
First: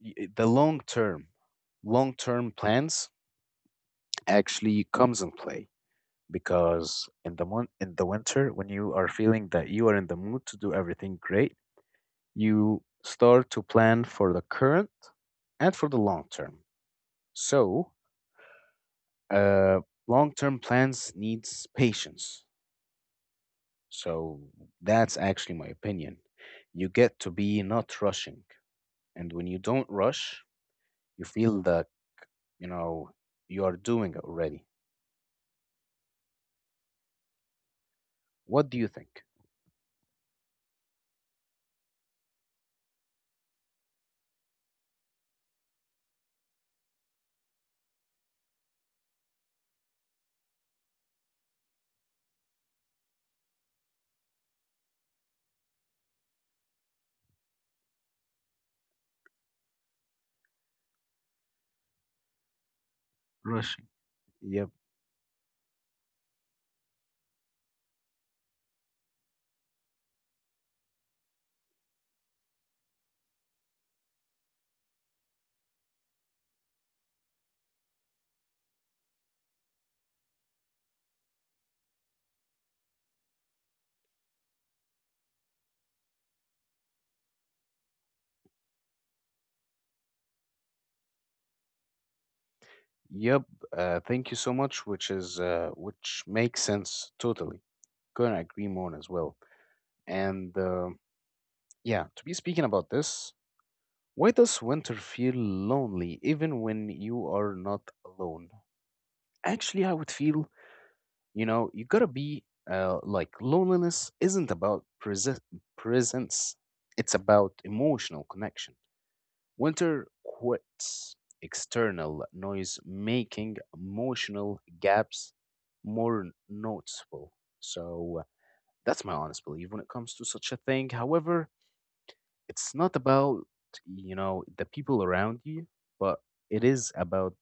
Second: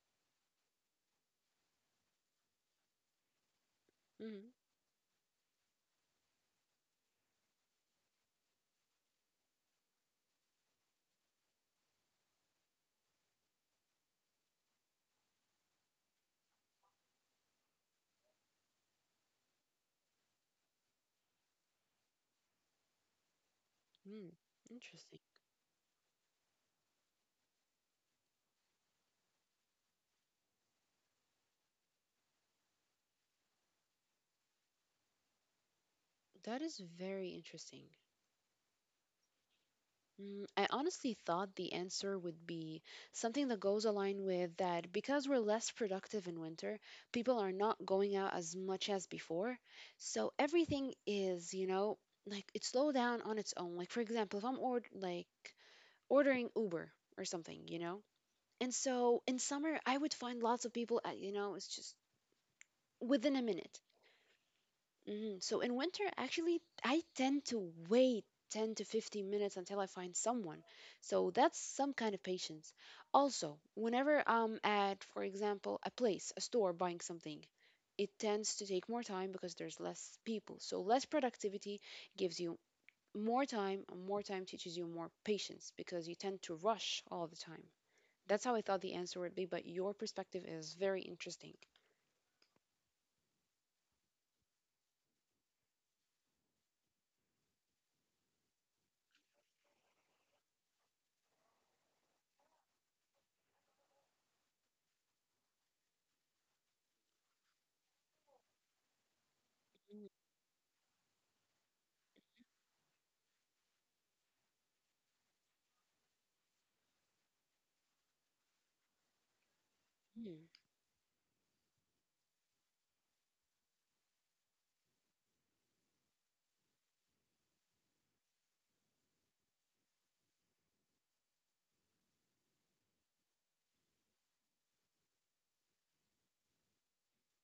A: the long term plans actually comes in play because in the winter when you are feeling that you are in the mood to do everything great, you start to plan for the current and for the long term. So uh, long term plans needs patience.
B: Mm,
A: So that's
B: interesting.
A: actually my opinion. You get to be not rushing, and when you don't rush you feel that, you know, you are doing it already.
B: That is very interesting.
A: What do you think?
B: Mm, I honestly thought the answer would be something that goes aligned with that because we're less productive in winter, people are not going out as much as before. So everything is like it slow down on its own. Like for example, if I'm ordering Uber or something? And so in summer, I would find lots of people at, it's just within a minute.
A: Rushing. Yep.
B: Mm, so in winter, actually, I tend to wait 10 to 15 minutes until I find someone. So that's some kind of patience. Also, whenever I'm at, for example, a place, a store buying something, it tends to take more time because there's less people. So less productivity gives you more time, and more time teaches you more patience because you tend to rush all the time. That's how I thought the answer would be, but your perspective is very interesting.
A: Yep, thank you so much, which is which makes sense totally. Couldn't agree more as well. And yeah, to be speaking about this, why does winter feel lonely even when you are not alone? Actually, I would feel, you know, you gotta be like loneliness isn't about presence; it's about emotional connection. Winter
B: Mm,
A: quits external noise, making emotional gaps more noticeable. So that's my honest belief when it comes to such a thing. However, it's not about, you know, the people around you, but it is about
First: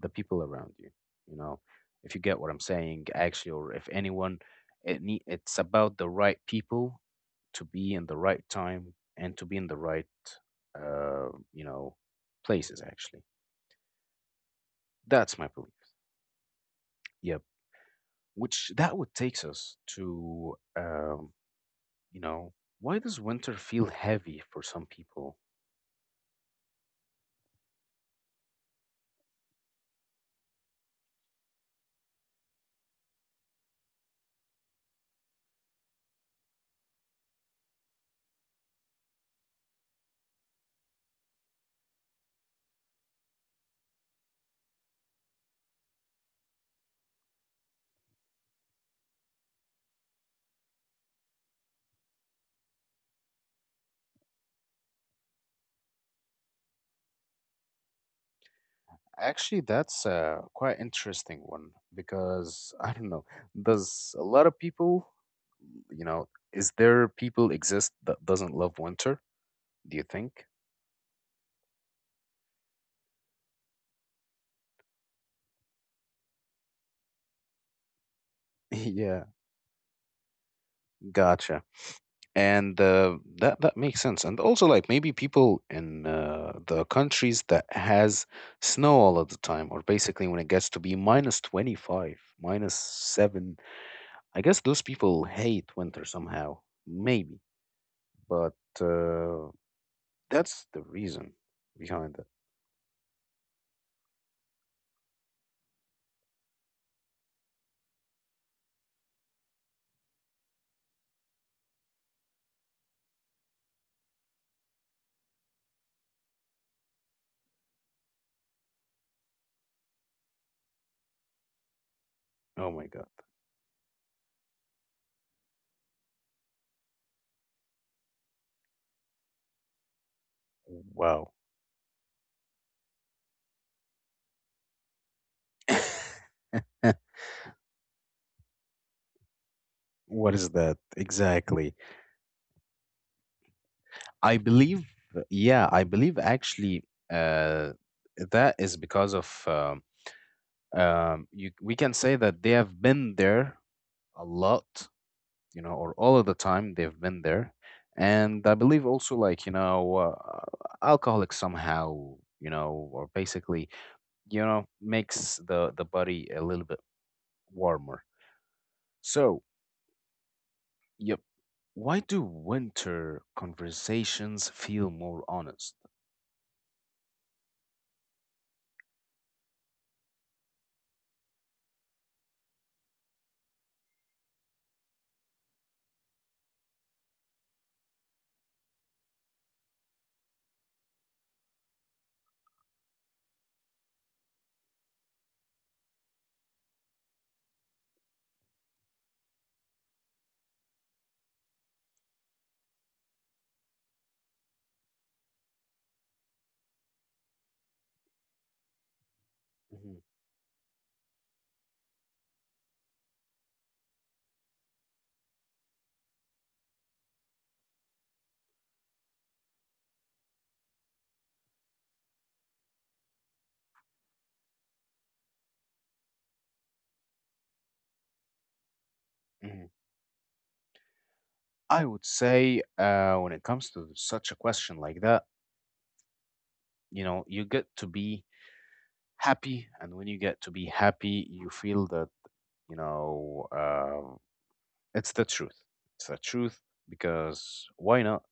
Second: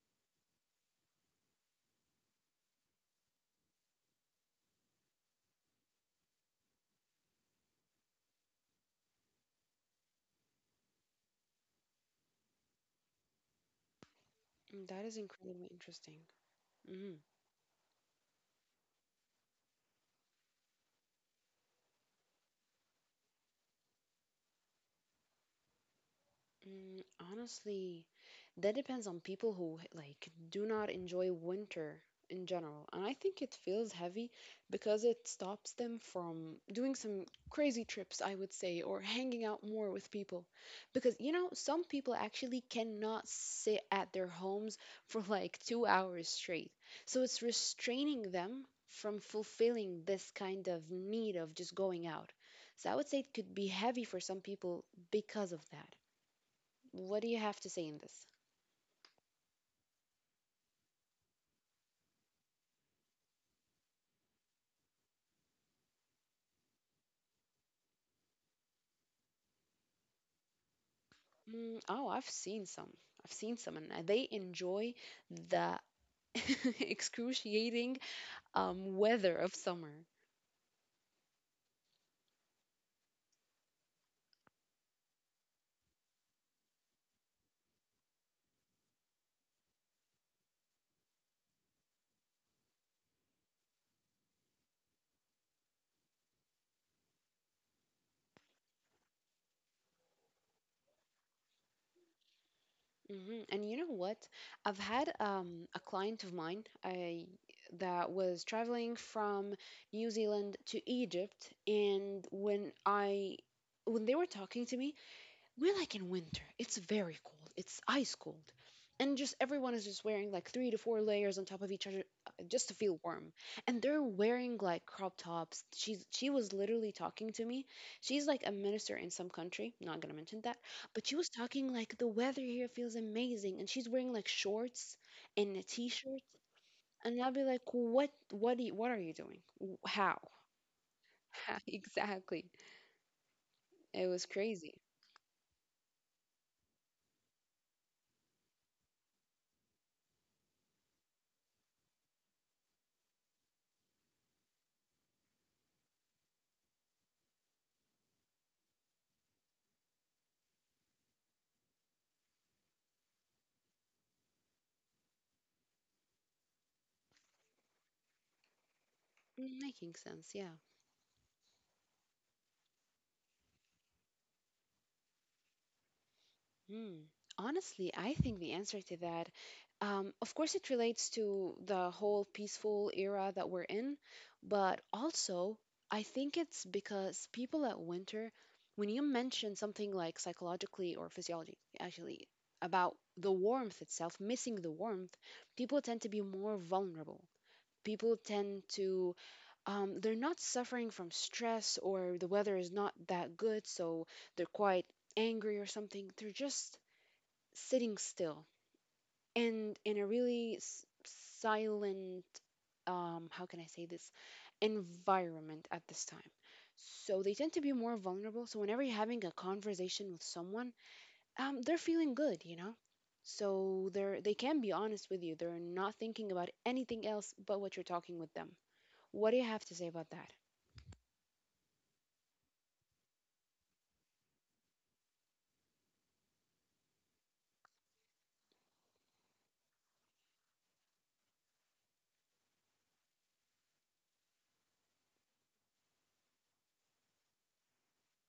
A: the people around you, you know, if you get what I'm saying actually, or if anyone it need, it's about the right people to be in the right time and to be in the right, you know, places actually.
B: That is
A: That's my
B: incredibly
A: belief.
B: interesting. Mhm.
A: Yep. Which that would takes us to, you know, why does winter feel heavy for some people?
B: Mm, honestly, that depends on people who like do not enjoy winter in general. And I think it feels heavy because it stops them from doing some crazy trips, I would say, or hanging out more with people. Because you know, some people actually cannot sit at their homes for like 2 hours straight. So it's restraining them from fulfilling this kind of need of just going out. So I would say it could be heavy for some people because of that. What do you have to say in this?
A: Actually, that's a quite interesting one because I don't know, there's a lot of people, you know, is there people exist that doesn't love winter, do you think?
B: Mm, oh, I've seen some. I've seen some, and they enjoy the excruciating
A: Yeah,
B: weather of summer.
A: gotcha. And that makes sense. And also, like maybe people in the countries that has snow all of the time, or basically when it gets to be minus 25, -7, I guess those people hate winter somehow, maybe. But uh, that's the reason behind it.
B: Hmm. And you know what? I've had a client of mine that was traveling from New Zealand to Egypt, and when they were talking to me, we're like in winter. It's very cold. It's ice cold. And just everyone is just wearing like three to four layers on top of each other just
A: Oh
B: to
A: my
B: feel
A: God.
B: warm. And they're wearing like crop tops. She was literally talking to me. She's like a minister in some country, not gonna mention that, but she was
A: Wow.
B: talking like the weather here feels amazing and she's wearing like shorts and a t-shirt. And I'll be like, "What do you, what are you doing? W- How?"
A: What is that
B: How?
A: exactly?
B: Exactly. It was
A: I
B: crazy.
A: believe, yeah, I believe actually uh, that is because of you, we can say that they have been there a lot, you know, or all of the time they've been there. And I believe also, like, you know, alcoholics somehow, you know, or basically, you know, makes the body a little bit warmer. So,
B: Mm, making sense, yeah.
A: yep. Why do winter conversations feel more honest?
B: Mm. Honestly, I think the answer to that, of course, it relates to the whole peaceful era that we're in, but also I think it's because people at winter, when you mention something like psychologically or physiology, actually, about the warmth itself, missing the warmth, people tend to be more vulnerable. People tend to, they're not suffering from stress or the weather is not that good, so they're quite angry or something. They're just sitting still and in a really silent um, how can I say this, environment at this time, so they tend to be more vulnerable, so whenever you're having a conversation with someone, um, they're feeling good, you know, so they can be honest with you, they're not thinking about anything else but what you're talking with them. What do you have
A: Mhm.
B: to say about that?
A: I would say, when it comes to such a question like that, you know, you get to be happy, and when you get to be happy, you feel that, you know, it's the truth. It's the truth because why not?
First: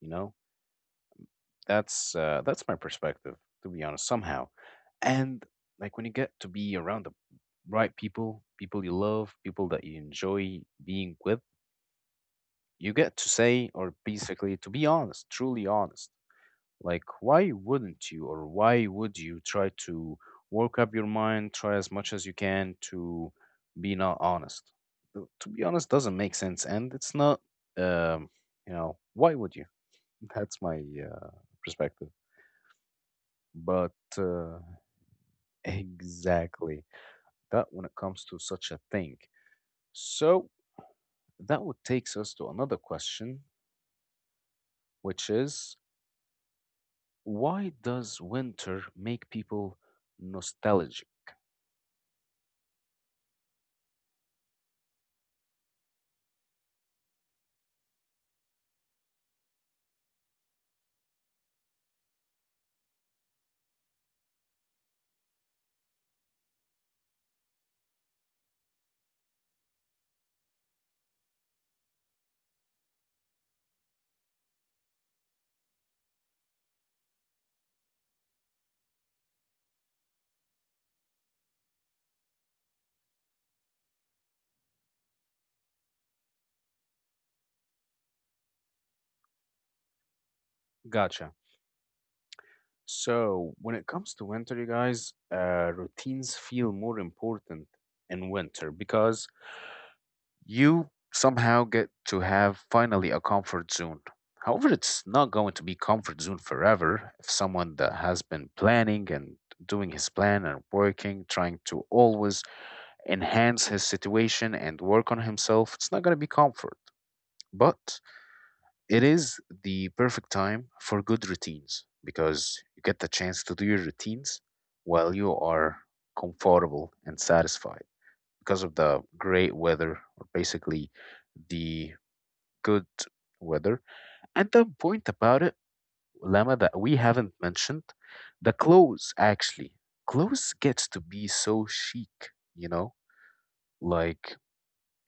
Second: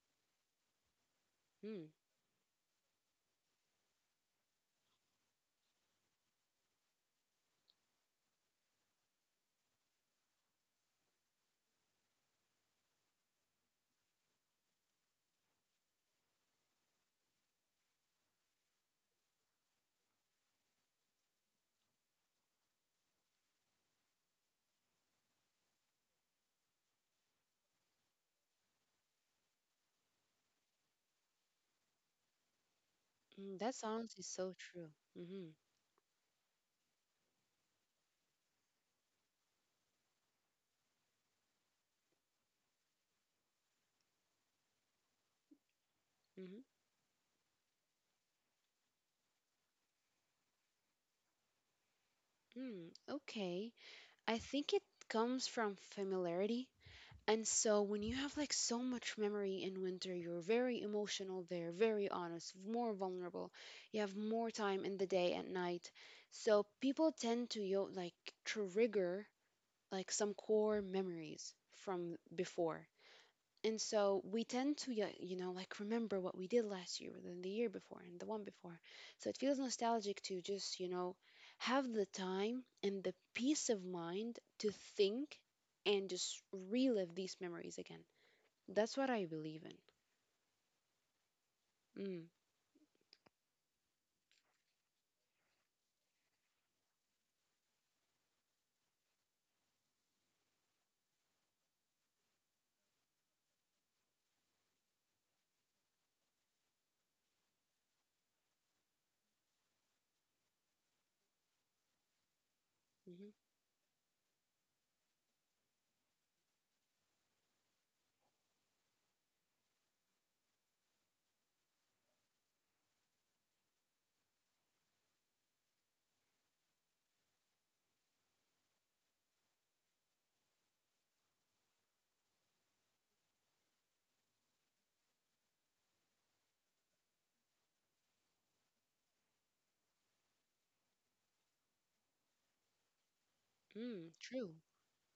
A: You know,
B: Hmm.
A: that's that's my perspective, to be honest, somehow. And like when you get to be around the right people, people you love, people that you enjoy being with, you get to say, or basically to be honest, truly honest. Like, why wouldn't you, or why would you try to work up your mind, try as much as you can to be not honest? To be honest, doesn't make sense, and it's not, um, you know, why would you? That's my perspective.
B: Mm, that
A: But
B: sounds is so
A: uh,
B: true. Mm-hmm.
A: exactly that when it comes to such a thing. So that would takes us to another question, which is
B: Mm-hmm.
A: why does winter make people nostalgic?
B: Mm, okay. I think it comes from familiarity. And so when you have like so much memory in winter, you're very emotional there, very honest, more vulnerable. You have more time in the day and night. So people tend to yo like trigger like some core memories from before. And so we tend to yeah, you know, like remember what we did last year, than the year before, and the one before. So it feels nostalgic to just you know have the time and the peace of mind to think and just relive these memories again. That's what I believe
A: Gotcha.
B: in.
A: So when it comes to winter, you guys, routines feel more important in winter because you somehow get to have finally a comfort zone. However, it's not going to be comfort zone forever if someone that has been planning and doing his plan and working, trying to always
B: Mm, mhm,
A: enhance his situation and work on himself, it's not going to be comfort. But it is the perfect time for good routines because you get the chance to do your routines while you are comfortable and satisfied because of the great weather or basically the good weather. And the point about it, Lama, that we haven't mentioned, the clothes actually. Clothes gets to be so chic, you know?
B: mm,
A: Like,
B: true.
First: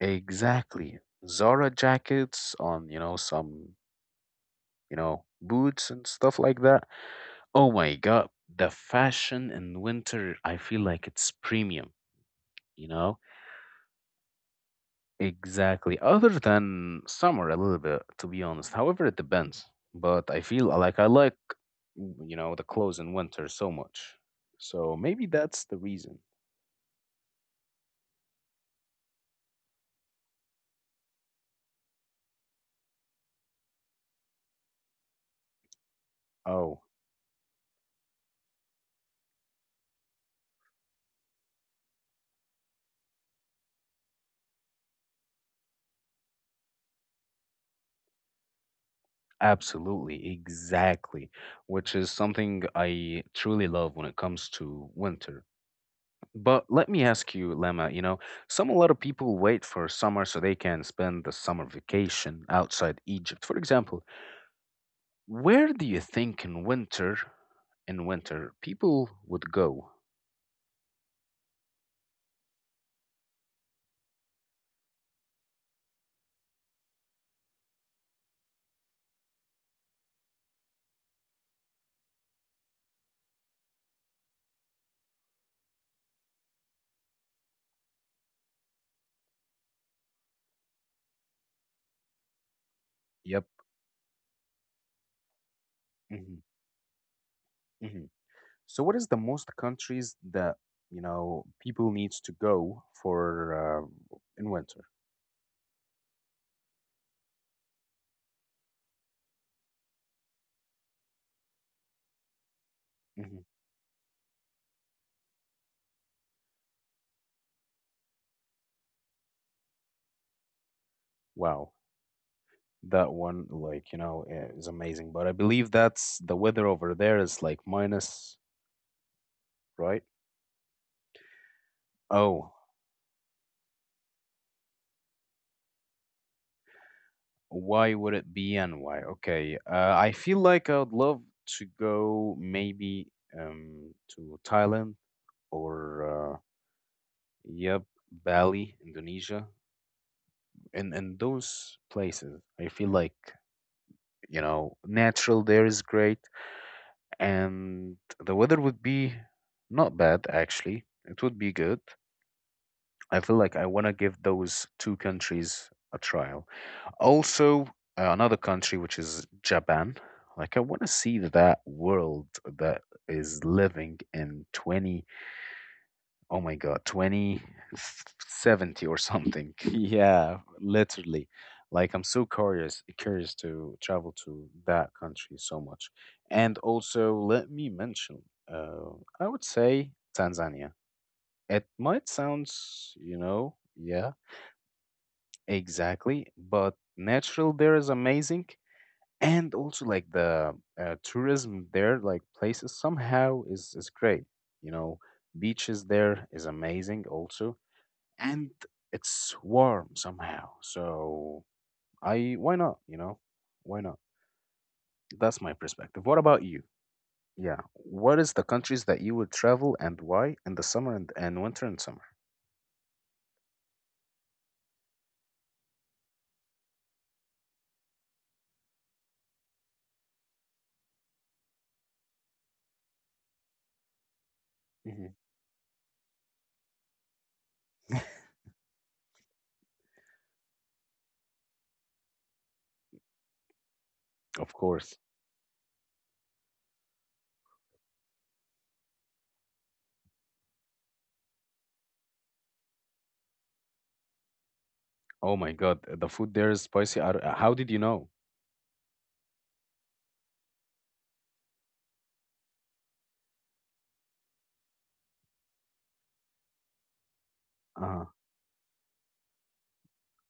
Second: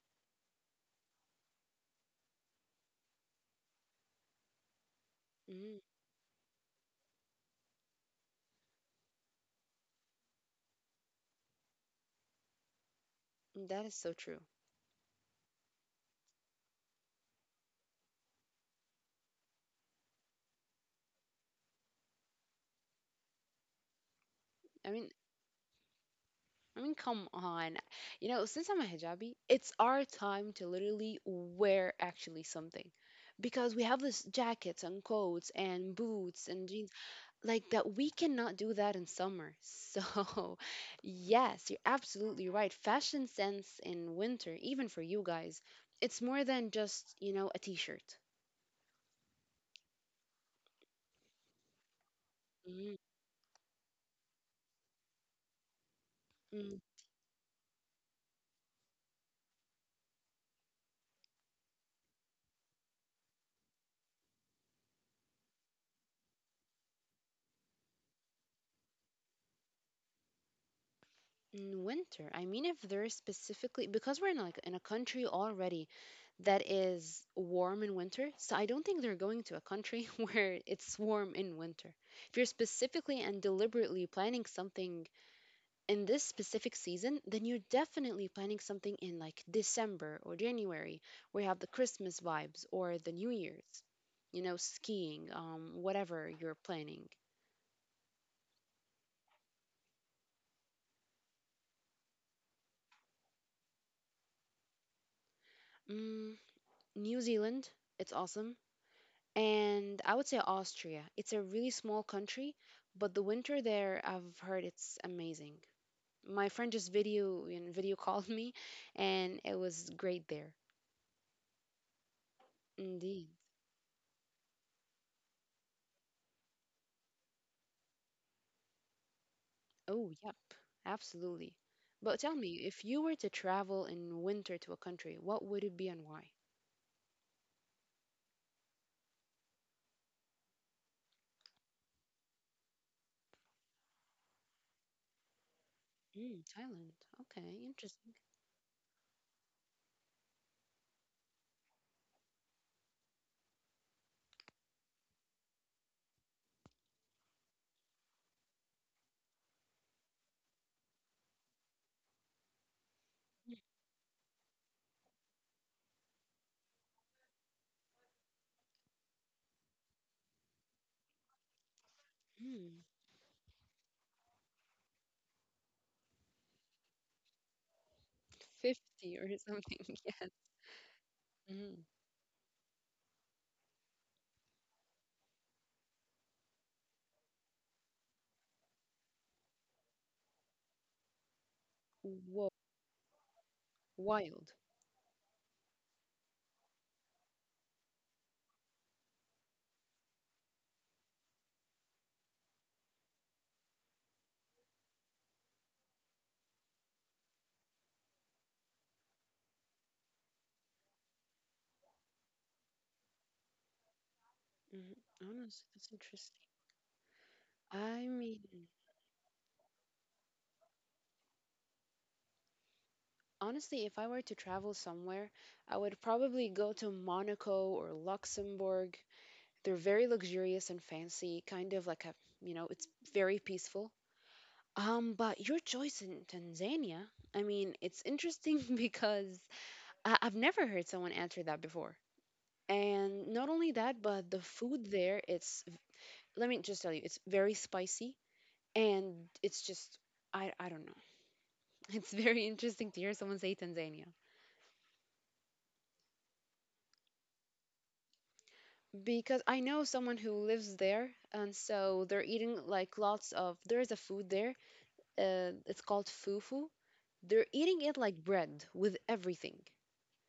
A: exactly. Zara jackets on, you know, some, you know,
B: Mm,
A: boots and stuff like that. Oh my God. The fashion in winter, I feel like it's premium, you know?
B: that is so true.
A: Exactly. Other than summer a little bit, to be honest. However, it depends. But I feel like I like you know the clothes in winter so much.
B: I
A: So
B: mean,
A: maybe that's the reason.
B: I mean, come on. You know, since I'm a hijabi, it's our time to literally wear actually something, because we have this jackets and coats and boots and
A: Oh,
B: jeans like that. We cannot do that in summer. So, yes, you're absolutely right. Fashion sense in winter, even for you guys, it's more than just you know a t-shirt.
A: absolutely, exactly. Which is something I truly love when it comes to winter. But let me ask you, Lema, you know, some a lot of people wait for summer so they can spend the summer vacation outside Egypt, for example. Where do you think in winter, people would go?
B: In winter, I mean if there's specifically because we're in like in a country already that is warm in winter, so I don't think they're going to a country where it's warm in winter. If you're specifically and deliberately planning something in this specific season, then you're definitely planning something in like December or January where you have the Christmas vibes or the New
A: Yep.
B: Year's, you know, skiing, whatever
A: hmm
B: you're planning.
A: hmm So, what is the most countries that you know people needs to go for in winter?
B: Mm, New Zealand, it's awesome. And I would say Austria. It's a really small country, but the
A: Hmm
B: winter there, I've heard it's amazing. My friend just video called me, and it was great there.
A: Wow, that
B: Indeed.
A: one like you know is amazing. But I believe that's the weather over there is like minus, right?
B: Oh, yep, absolutely. But tell
A: Oh,
B: me, if you were to travel in winter to a country, what would it be and why?
A: why would it be and why? Okay, I feel like I would love to go maybe to Thailand or
B: Mm, Thailand. Okay,
A: yep,
B: interesting.
A: Bali, Indonesia, and those places, I feel like, you know, natural there is great, and the weather would be not bad actually. It would be good. I feel like I want to give those two countries a trial. Also, another country which is Japan. Like I want to see that world that
B: Mm,
A: is living in 20. Oh my God, 2070 or
B: 50 or
A: something.
B: something.
A: Yeah, literally.
B: Yes. Mm.
A: Like I'm so curious to travel to that country so much. And also let me mention, uh, I would say Tanzania. It might
B: Whoa,
A: sound, you know, yeah,
B: wild.
A: exactly, but natural there is amazing. And also like the tourism there, like places somehow is great. You know, beaches there is amazing also and it's warm somehow. So I why not, you know? Why not?
B: Mm,
A: That's my
B: honestly, that's
A: perspective. What
B: interesting.
A: about you? Yeah.
B: I
A: What is the
B: mean,
A: countries that you would travel and why in the summer and, winter and summer?
B: Honestly, if I were to travel somewhere, I would probably go to Monaco or Luxembourg. They're very luxurious and fancy, kind of like a, it's very peaceful.
A: Hmm
B: But your choice in Tanzania, I mean, it's interesting because I've never heard someone answer that before. And not only that, but the
A: Of
B: food
A: course.
B: there, let me just tell you, it's very spicy and it's just, I don't know. It's very interesting to hear someone say Tanzania.
A: Oh my God, the food there is spicy. I don't- How did you know?
B: Because I know someone who lives there, and so they're eating like lots of. There is a food there. It's called fufu. They're eating it
A: Uh
B: like bread with everything.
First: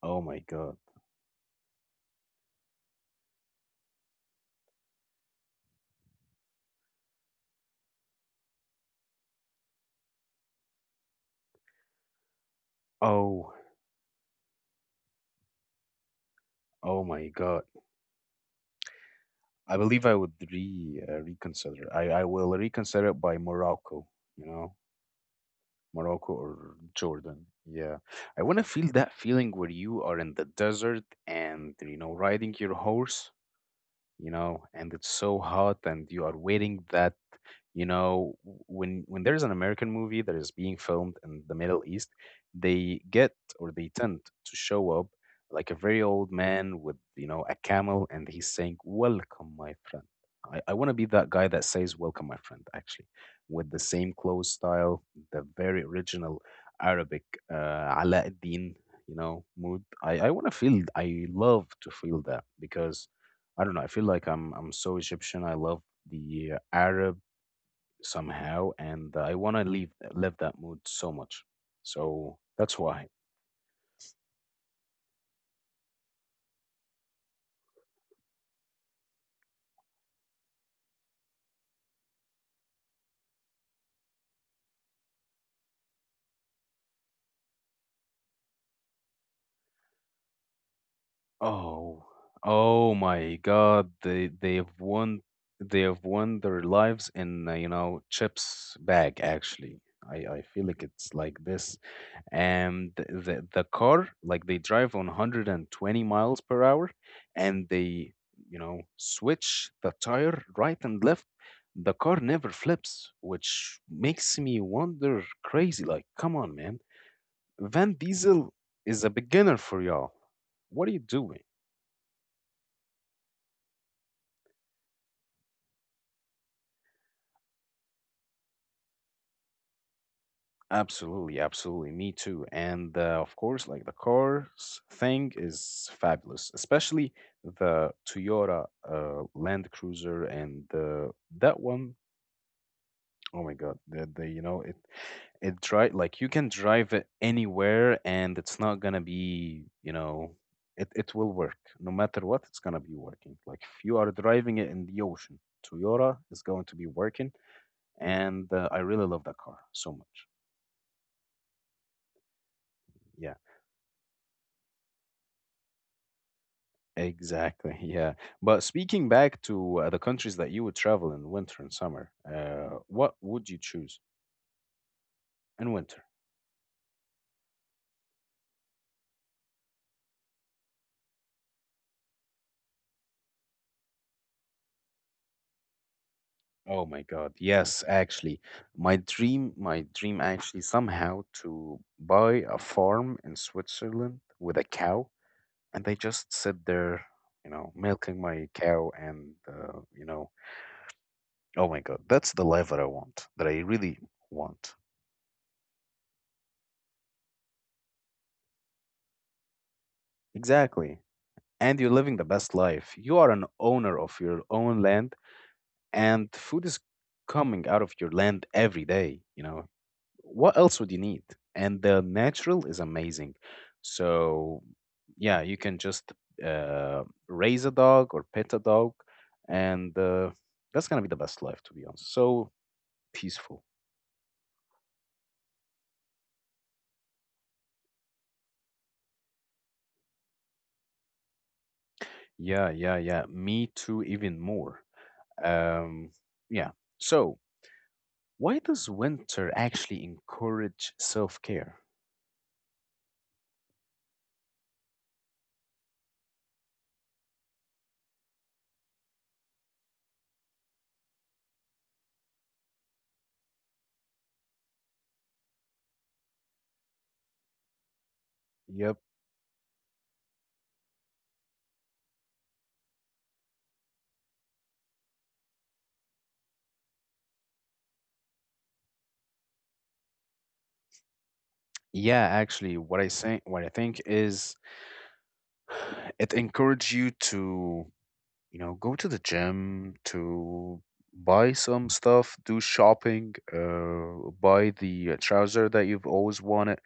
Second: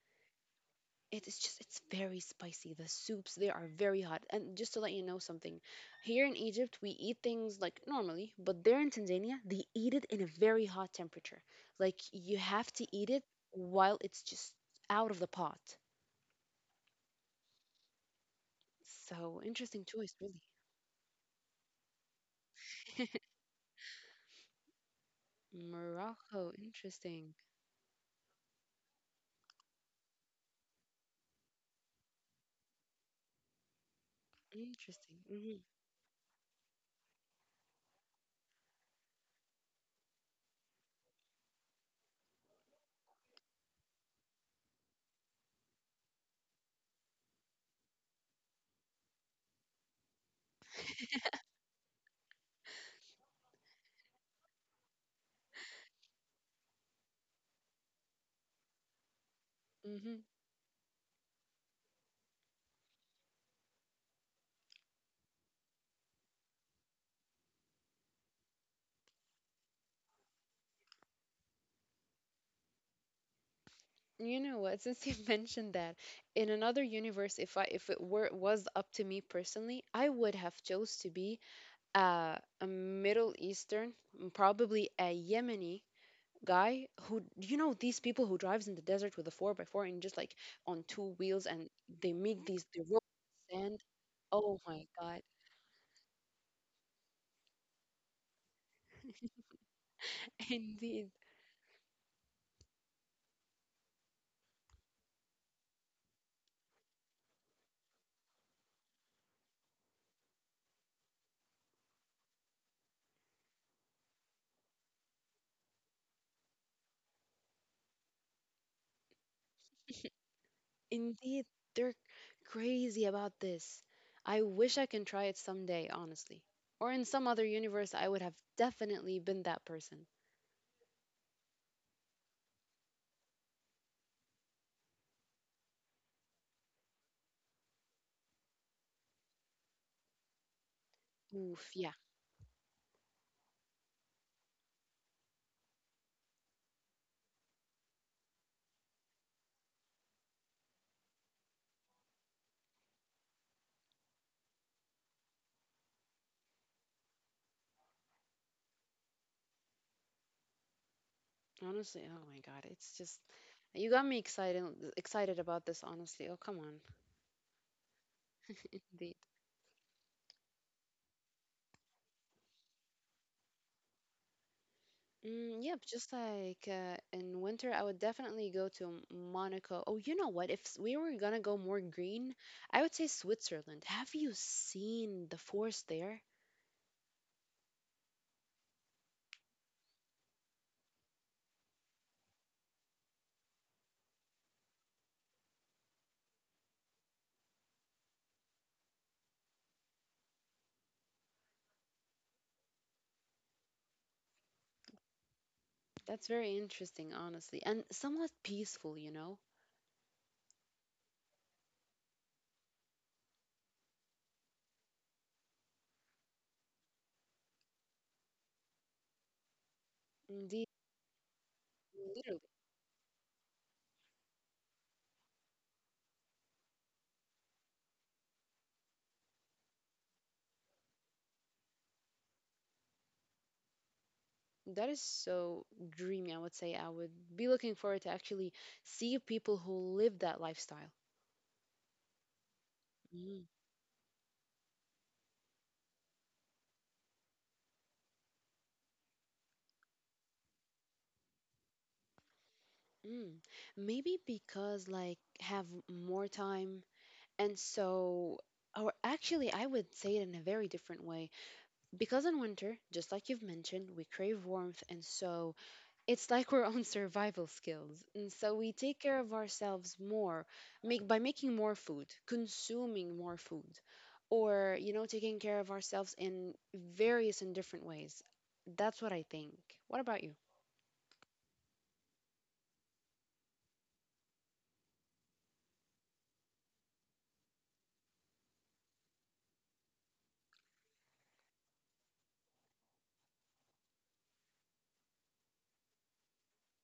A: Oh my God.
B: It is just it's very spicy. The soups they are very hot. And just to let you know something, here in Egypt we eat things like normally, but there in Tanzania they eat it in a very hot temperature. Like you have to eat it
A: Oh,
B: while it's just out of the pot.
A: oh my God.
B: So
A: I
B: interesting
A: believe
B: choice,
A: I would
B: really.
A: re reconsider. I will reconsider it by Morocco, you know. Morocco
B: Morocco,
A: or
B: interesting.
A: Jordan. Yeah. I want to feel that feeling where you are in the desert and, you know, riding your horse, you know, and it's
B: Interesting.
A: so
B: Hmm.
A: hot and you are waiting that, you know, when there's an American movie that is being filmed in the Middle East, they get or they tend to show up like a very old man with, you know, a camel and he's saying, Welcome, my friend. I want to be that guy that says, Welcome, my friend, actually, with the same clothes style, the very original Arabic Ala ad-Din, you know, mood. I
B: Hmm.
A: want to feel, I love to feel that because I don't know. I feel like I'm so Egyptian. I love the Arab somehow, and I want to leave live that mood so much. So that's why.
B: You know what? Since you mentioned that, in another universe, if I if it were was up to me personally, I would have chose to be a Middle Eastern, probably a Yemeni guy who you know these people who drives in the desert with a 4x4 and just like on two wheels and
A: Oh,
B: they make these they
A: oh
B: roll
A: my
B: sand.
A: God!
B: Oh my God!
A: They have won their lives in you know Chip's bag. Actually, I feel like
B: Indeed,
A: it's like this, and the car like they drive on 120 miles per hour, and they you know switch the tire right and left. The car never flips, which makes me wonder crazy. Like, come on, man! Van Diesel is a beginner for y'all. What are you doing?
B: indeed, they're crazy about this. I wish I can try it someday, honestly. Or in some other universe, I would have definitely been that person.
A: Absolutely, absolutely. Me too. And of course, like the cars thing is fabulous, especially the Toyota Land Cruiser and that
B: Oof, yeah.
A: one. Oh my God, the you know it drive like you can drive it anywhere and it's not gonna be you know it will work no matter what it's gonna be working. Like if you are driving it in the ocean, Toyota is going to be working, and I really love that car so much.
B: Honestly, oh my god, it's just
A: Yeah.
B: you got me excited about this, honestly. Oh, come on.
A: Exactly. Yeah. But speaking
B: Indeed.
A: back to the countries that you would travel in winter and summer, what would you choose
B: Mm,
A: in
B: yep,
A: winter?
B: just like in winter, I would definitely go to Monaco. Oh, you know what? If we were gonna go more green, I would say Switzerland. Have you seen the forest there?
A: Oh my God. Yes, actually. My dream actually somehow to buy a farm in Switzerland with a cow and they just sit there, you know, milking my cow and, you know, oh my God, that's the life that I want, that I really want.
B: That's very interesting, honestly, and somewhat peaceful, you know?
A: Exactly. And you're living the best life. You are an owner of your own land and food is coming out of your land every day, you know, what
B: Indeed,
A: else would you need? And the
B: literally.
A: natural is amazing, so yeah, you can just raise a dog or pet a dog, and that's gonna be the best life, to be honest. So peaceful.
B: That is so dreamy, I would say. I would be looking forward to actually see people who live that lifestyle.
A: Yeah, yeah, yeah,
B: Mm.
A: me too, even more. um yeah, so why does winter actually encourage self-care?
B: Mm. Maybe because, like, have more time, and so, or actually, I would say it in a very different way. Because in winter, just like you've mentioned, we crave warmth, and so it's like our own survival skills. And so we take
A: Yep.
B: care of ourselves more make, by making more food, consuming more food, or, you know, taking care of ourselves in various and different ways. That's what I think. What about you?
A: Yeah, actually, what I think is it encourages you to, you know, go to the gym, to buy some stuff, do shopping, buy the trouser that you've always wanted.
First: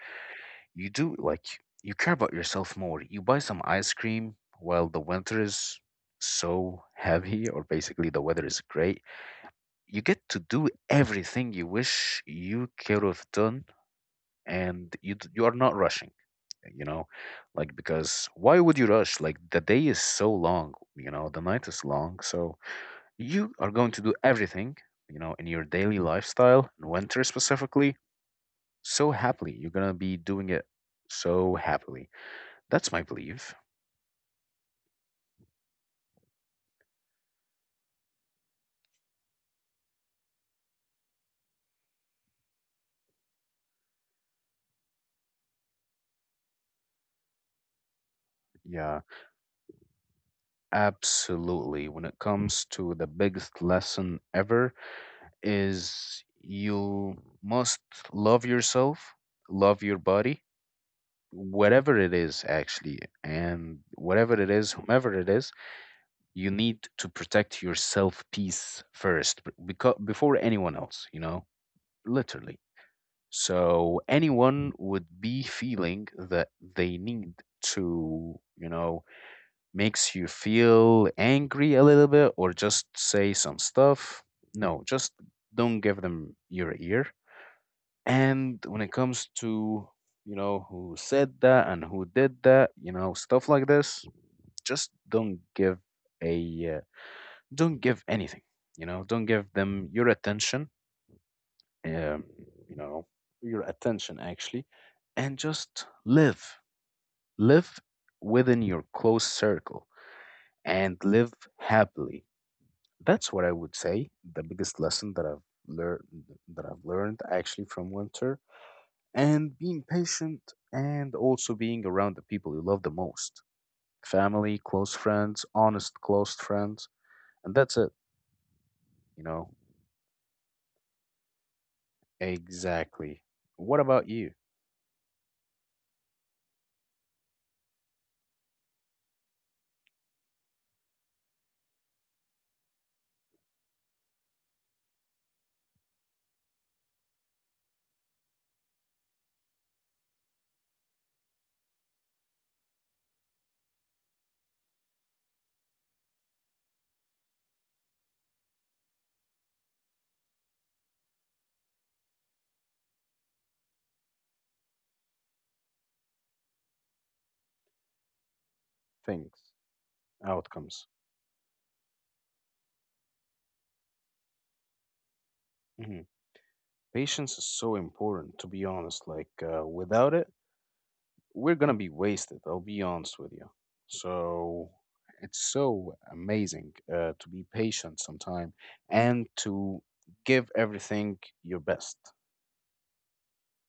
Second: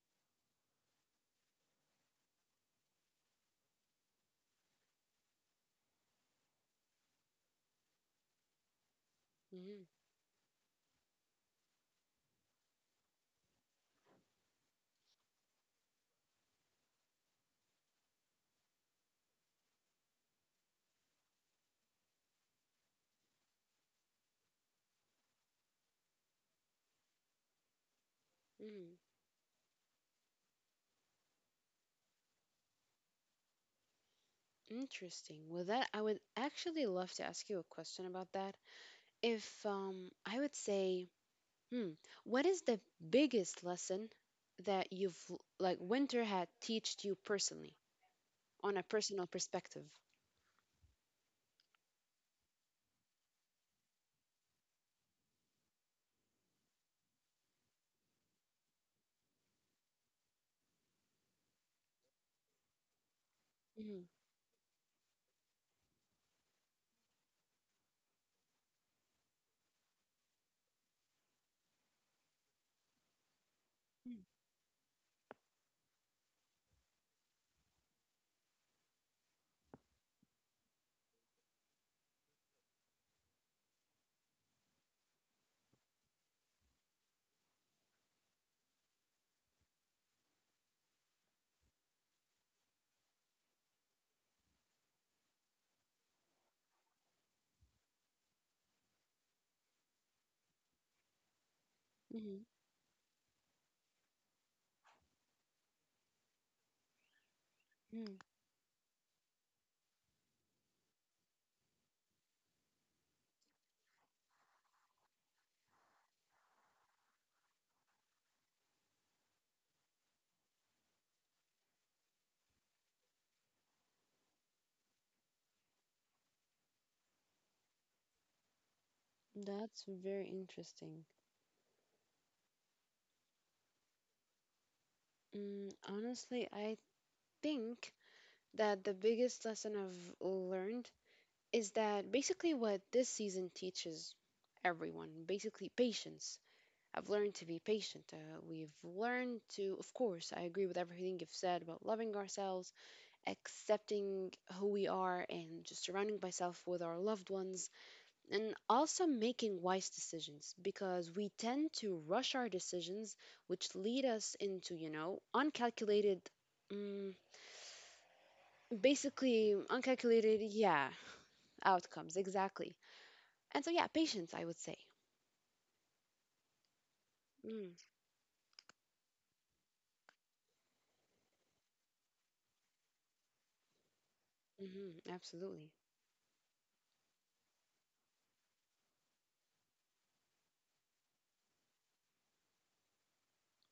A: You do like you care about yourself more. You buy some ice cream while the winter is so heavy, or basically the weather is great.
B: Hmm.
A: You get to do everything you wish you could have done, and you are not rushing, you know, like, because why would you rush? Like, the day is so long, you know, the night is long, so you are going to do everything, you know, in your daily lifestyle in winter specifically,
B: Hmm.
A: so happily you're going to be doing it, so happily. That's my belief.
B: Interesting. With that, I would actually love to ask you a question about that. If I would say, hmm, what is the biggest lesson that you've, winter had taught you personally on a
A: Yeah.
B: personal perspective?
A: Absolutely. When it comes to the biggest lesson ever is you must love yourself, love your body, whatever it is actually, and
B: Mm,
A: whatever it is, whomever it is, you need to protect your self-peace first because before anyone else, you know, literally. So anyone would be feeling that they need to, you know, makes you feel angry a little bit or just say some stuff, no, just don't give them your ear. And when it comes to, you know, who said that and who did that, you know, stuff like this, just don't give a, don't give anything, you know, don't give them your attention, um,
B: mm,
A: you know, your attention actually, and just live, live
B: mm.
A: within your close circle and live happily. That's what I would say. The biggest lesson learned that I've learned actually from winter, and being patient, and also being around the people you love the most. Family, close friends, honest close friends, and that's it, you know.
B: That's very interesting.
A: Exactly. What about you?
B: Mm, honestly, I think that the biggest lesson I've learned is that basically what this season teaches everyone, basically patience. I've learned to be patient. We've learned to, of course, I agree with everything you've said about loving ourselves, accepting who we are, and just surrounding myself with our loved ones and also making wise decisions because we tend to rush our decisions which lead us into you know uncalculated mm, basically
A: Things,
B: uncalculated, yeah,
A: outcomes.
B: outcomes, exactly. And so yeah, patience I would say.
A: Mhm. Patience is
B: Mm,
A: so important, to be honest. Like, without it, we're gonna be wasted. I'll be honest with you. So
B: hmm,
A: it's
B: absolutely.
A: so amazing to be patient sometime and to give everything your best.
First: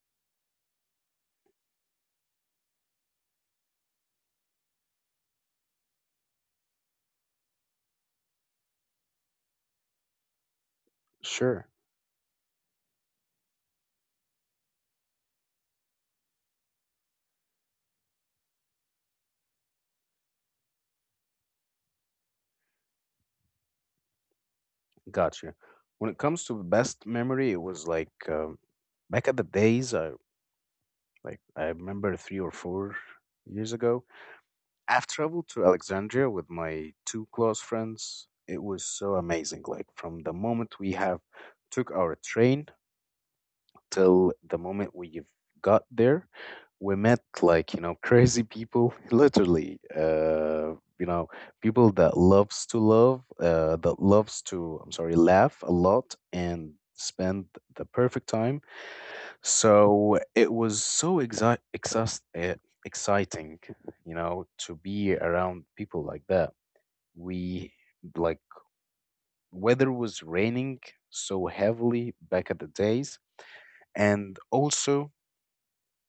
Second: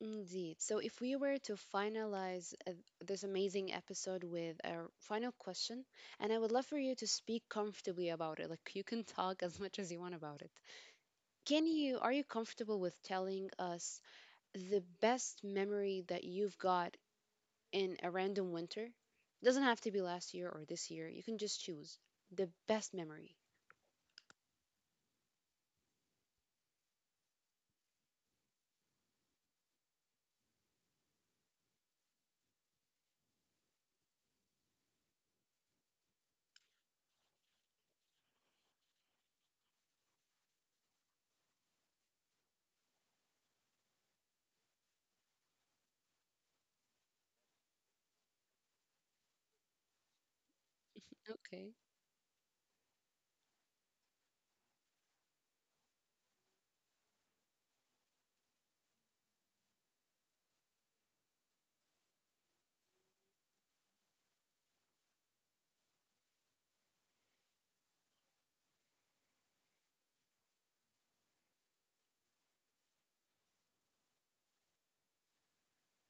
B: Indeed, so if we were to finalize this amazing episode with a final question, and I would love for you to speak comfortably about it like you can talk as much as you want about it. Can
A: Sure,
B: you Are you comfortable with telling us the best memory that you've got in a random winter? Doesn't have to be last year or this year. You can just choose the best memory.
A: got you. When it comes to the best memory, it was like back at the days. I like I remember 3 or 4 years ago. I've traveled to Alexandria with my two close friends. It was so amazing. Like from the moment we have took our train till the moment we've got there, we met like, you know, crazy people, literally. You know,
B: Okay.
A: people that loves to love, that loves to, I'm sorry, laugh a lot and spend the perfect time, so it was so exciting, you know, to be around people like that. We like weather was raining so heavily back at the days, and also,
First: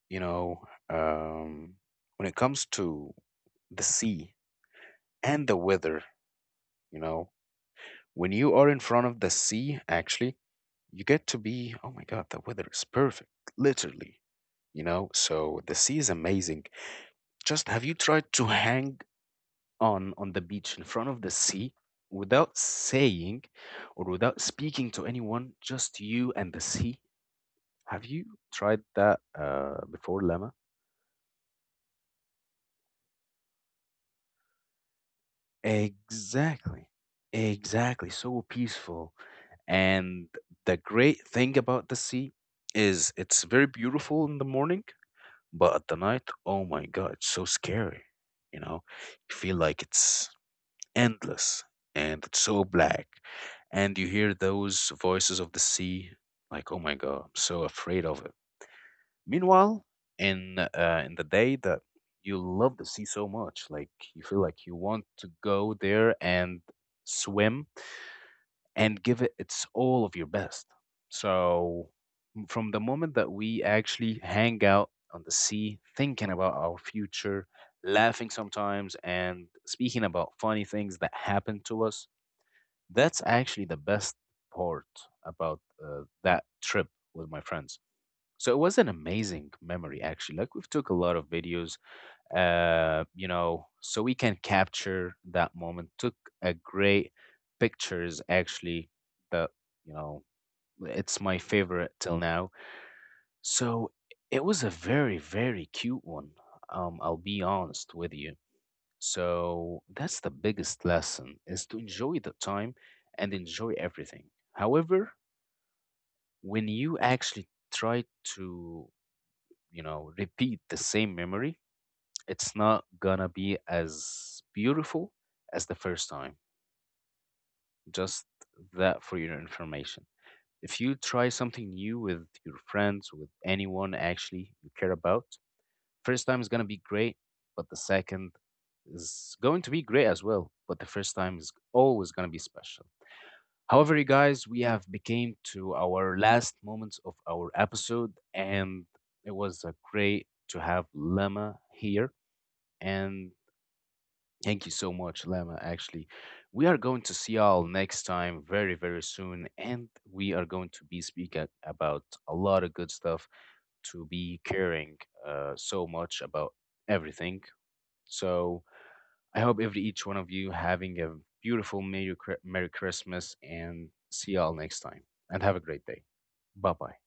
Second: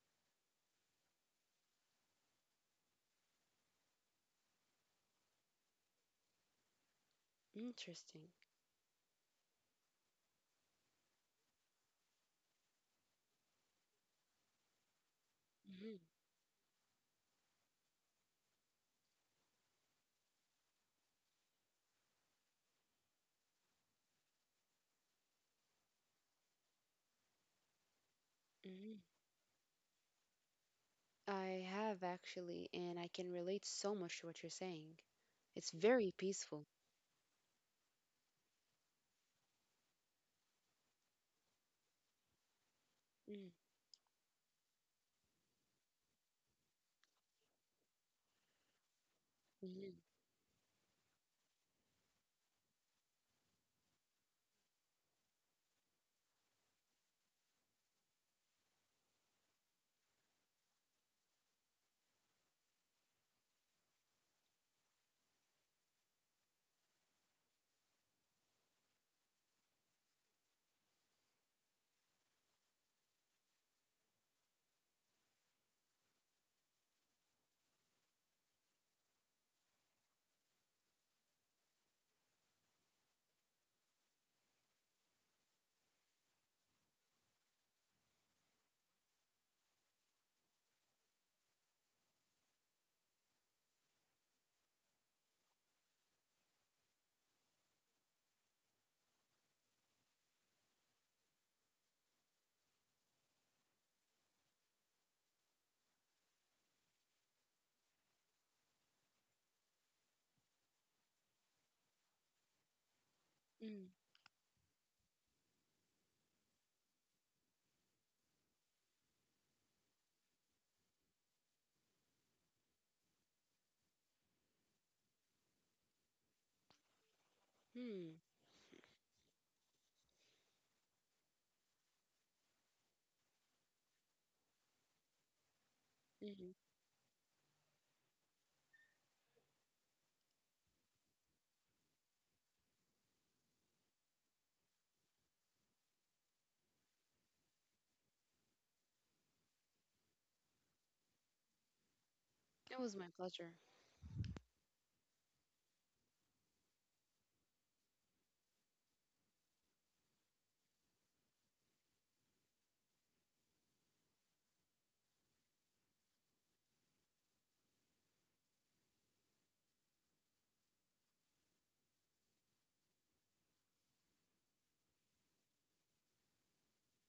A: you know, um, when it comes to the sea and the weather, you know,
B: Interesting.
A: when you are in front of the sea, actually, you get to be, oh my God, the weather is perfect, literally, you know, so the
B: Hmm.
A: sea is amazing. Just have you tried to hang on the beach in front of the sea without saying or without speaking to anyone, just you and the sea? Have you tried
B: Hmm.
A: that before, Lama?
B: I have actually, and I can relate so much to what you're saying. It's very peaceful.
A: Exactly. Exactly. So peaceful. And the great thing about the sea is
B: Mm-hmm.
A: it's very beautiful in the morning, but at the night, oh my God, it's so scary. You know, you feel like
B: Mm-hmm.
A: it's endless and it's so black. And you hear those voices of the sea, like, oh my God, I'm so afraid of it. Meanwhile, in the day that you love the sea so much, like you feel like you want to go there and swim and give it its all of your best. So from the moment that we actually hang out on the sea, thinking about our future, laughing sometimes, and speaking about funny things that happened to us, that's actually the best part about that trip with my friends. So it was an amazing memory, actually. Like we've took a lot of videos, you know, so we can capture that moment. Took a great pictures, actually. That, you know, it's my favorite till now. So it was a very, very cute one. I'll be honest with you. So that's the biggest lesson is to enjoy the time and enjoy everything. However, when you actually try to, you know, repeat the same memory, it's not gonna be as beautiful as the first time.
B: Mm-hmm.
A: Just that for your information. If you try something new with your friends, with anyone actually you care about, first time is
B: Mm-hmm.
A: gonna be great, but the second is going to be great as well. But the first time is always gonna be special. However, you guys, we have became to our last moments of our episode, and it was great to have Lema here.
B: It was my
A: And
B: pleasure.
A: thank you so much, Lema. Actually, we are going to see y'all next time, very very soon, and we are going to be speaking about a lot of good stuff to be caring so much about everything. So I hope every each one of you having a beautiful Merry, Merry Christmas, and see y'all next time. And have a great day. Bye bye.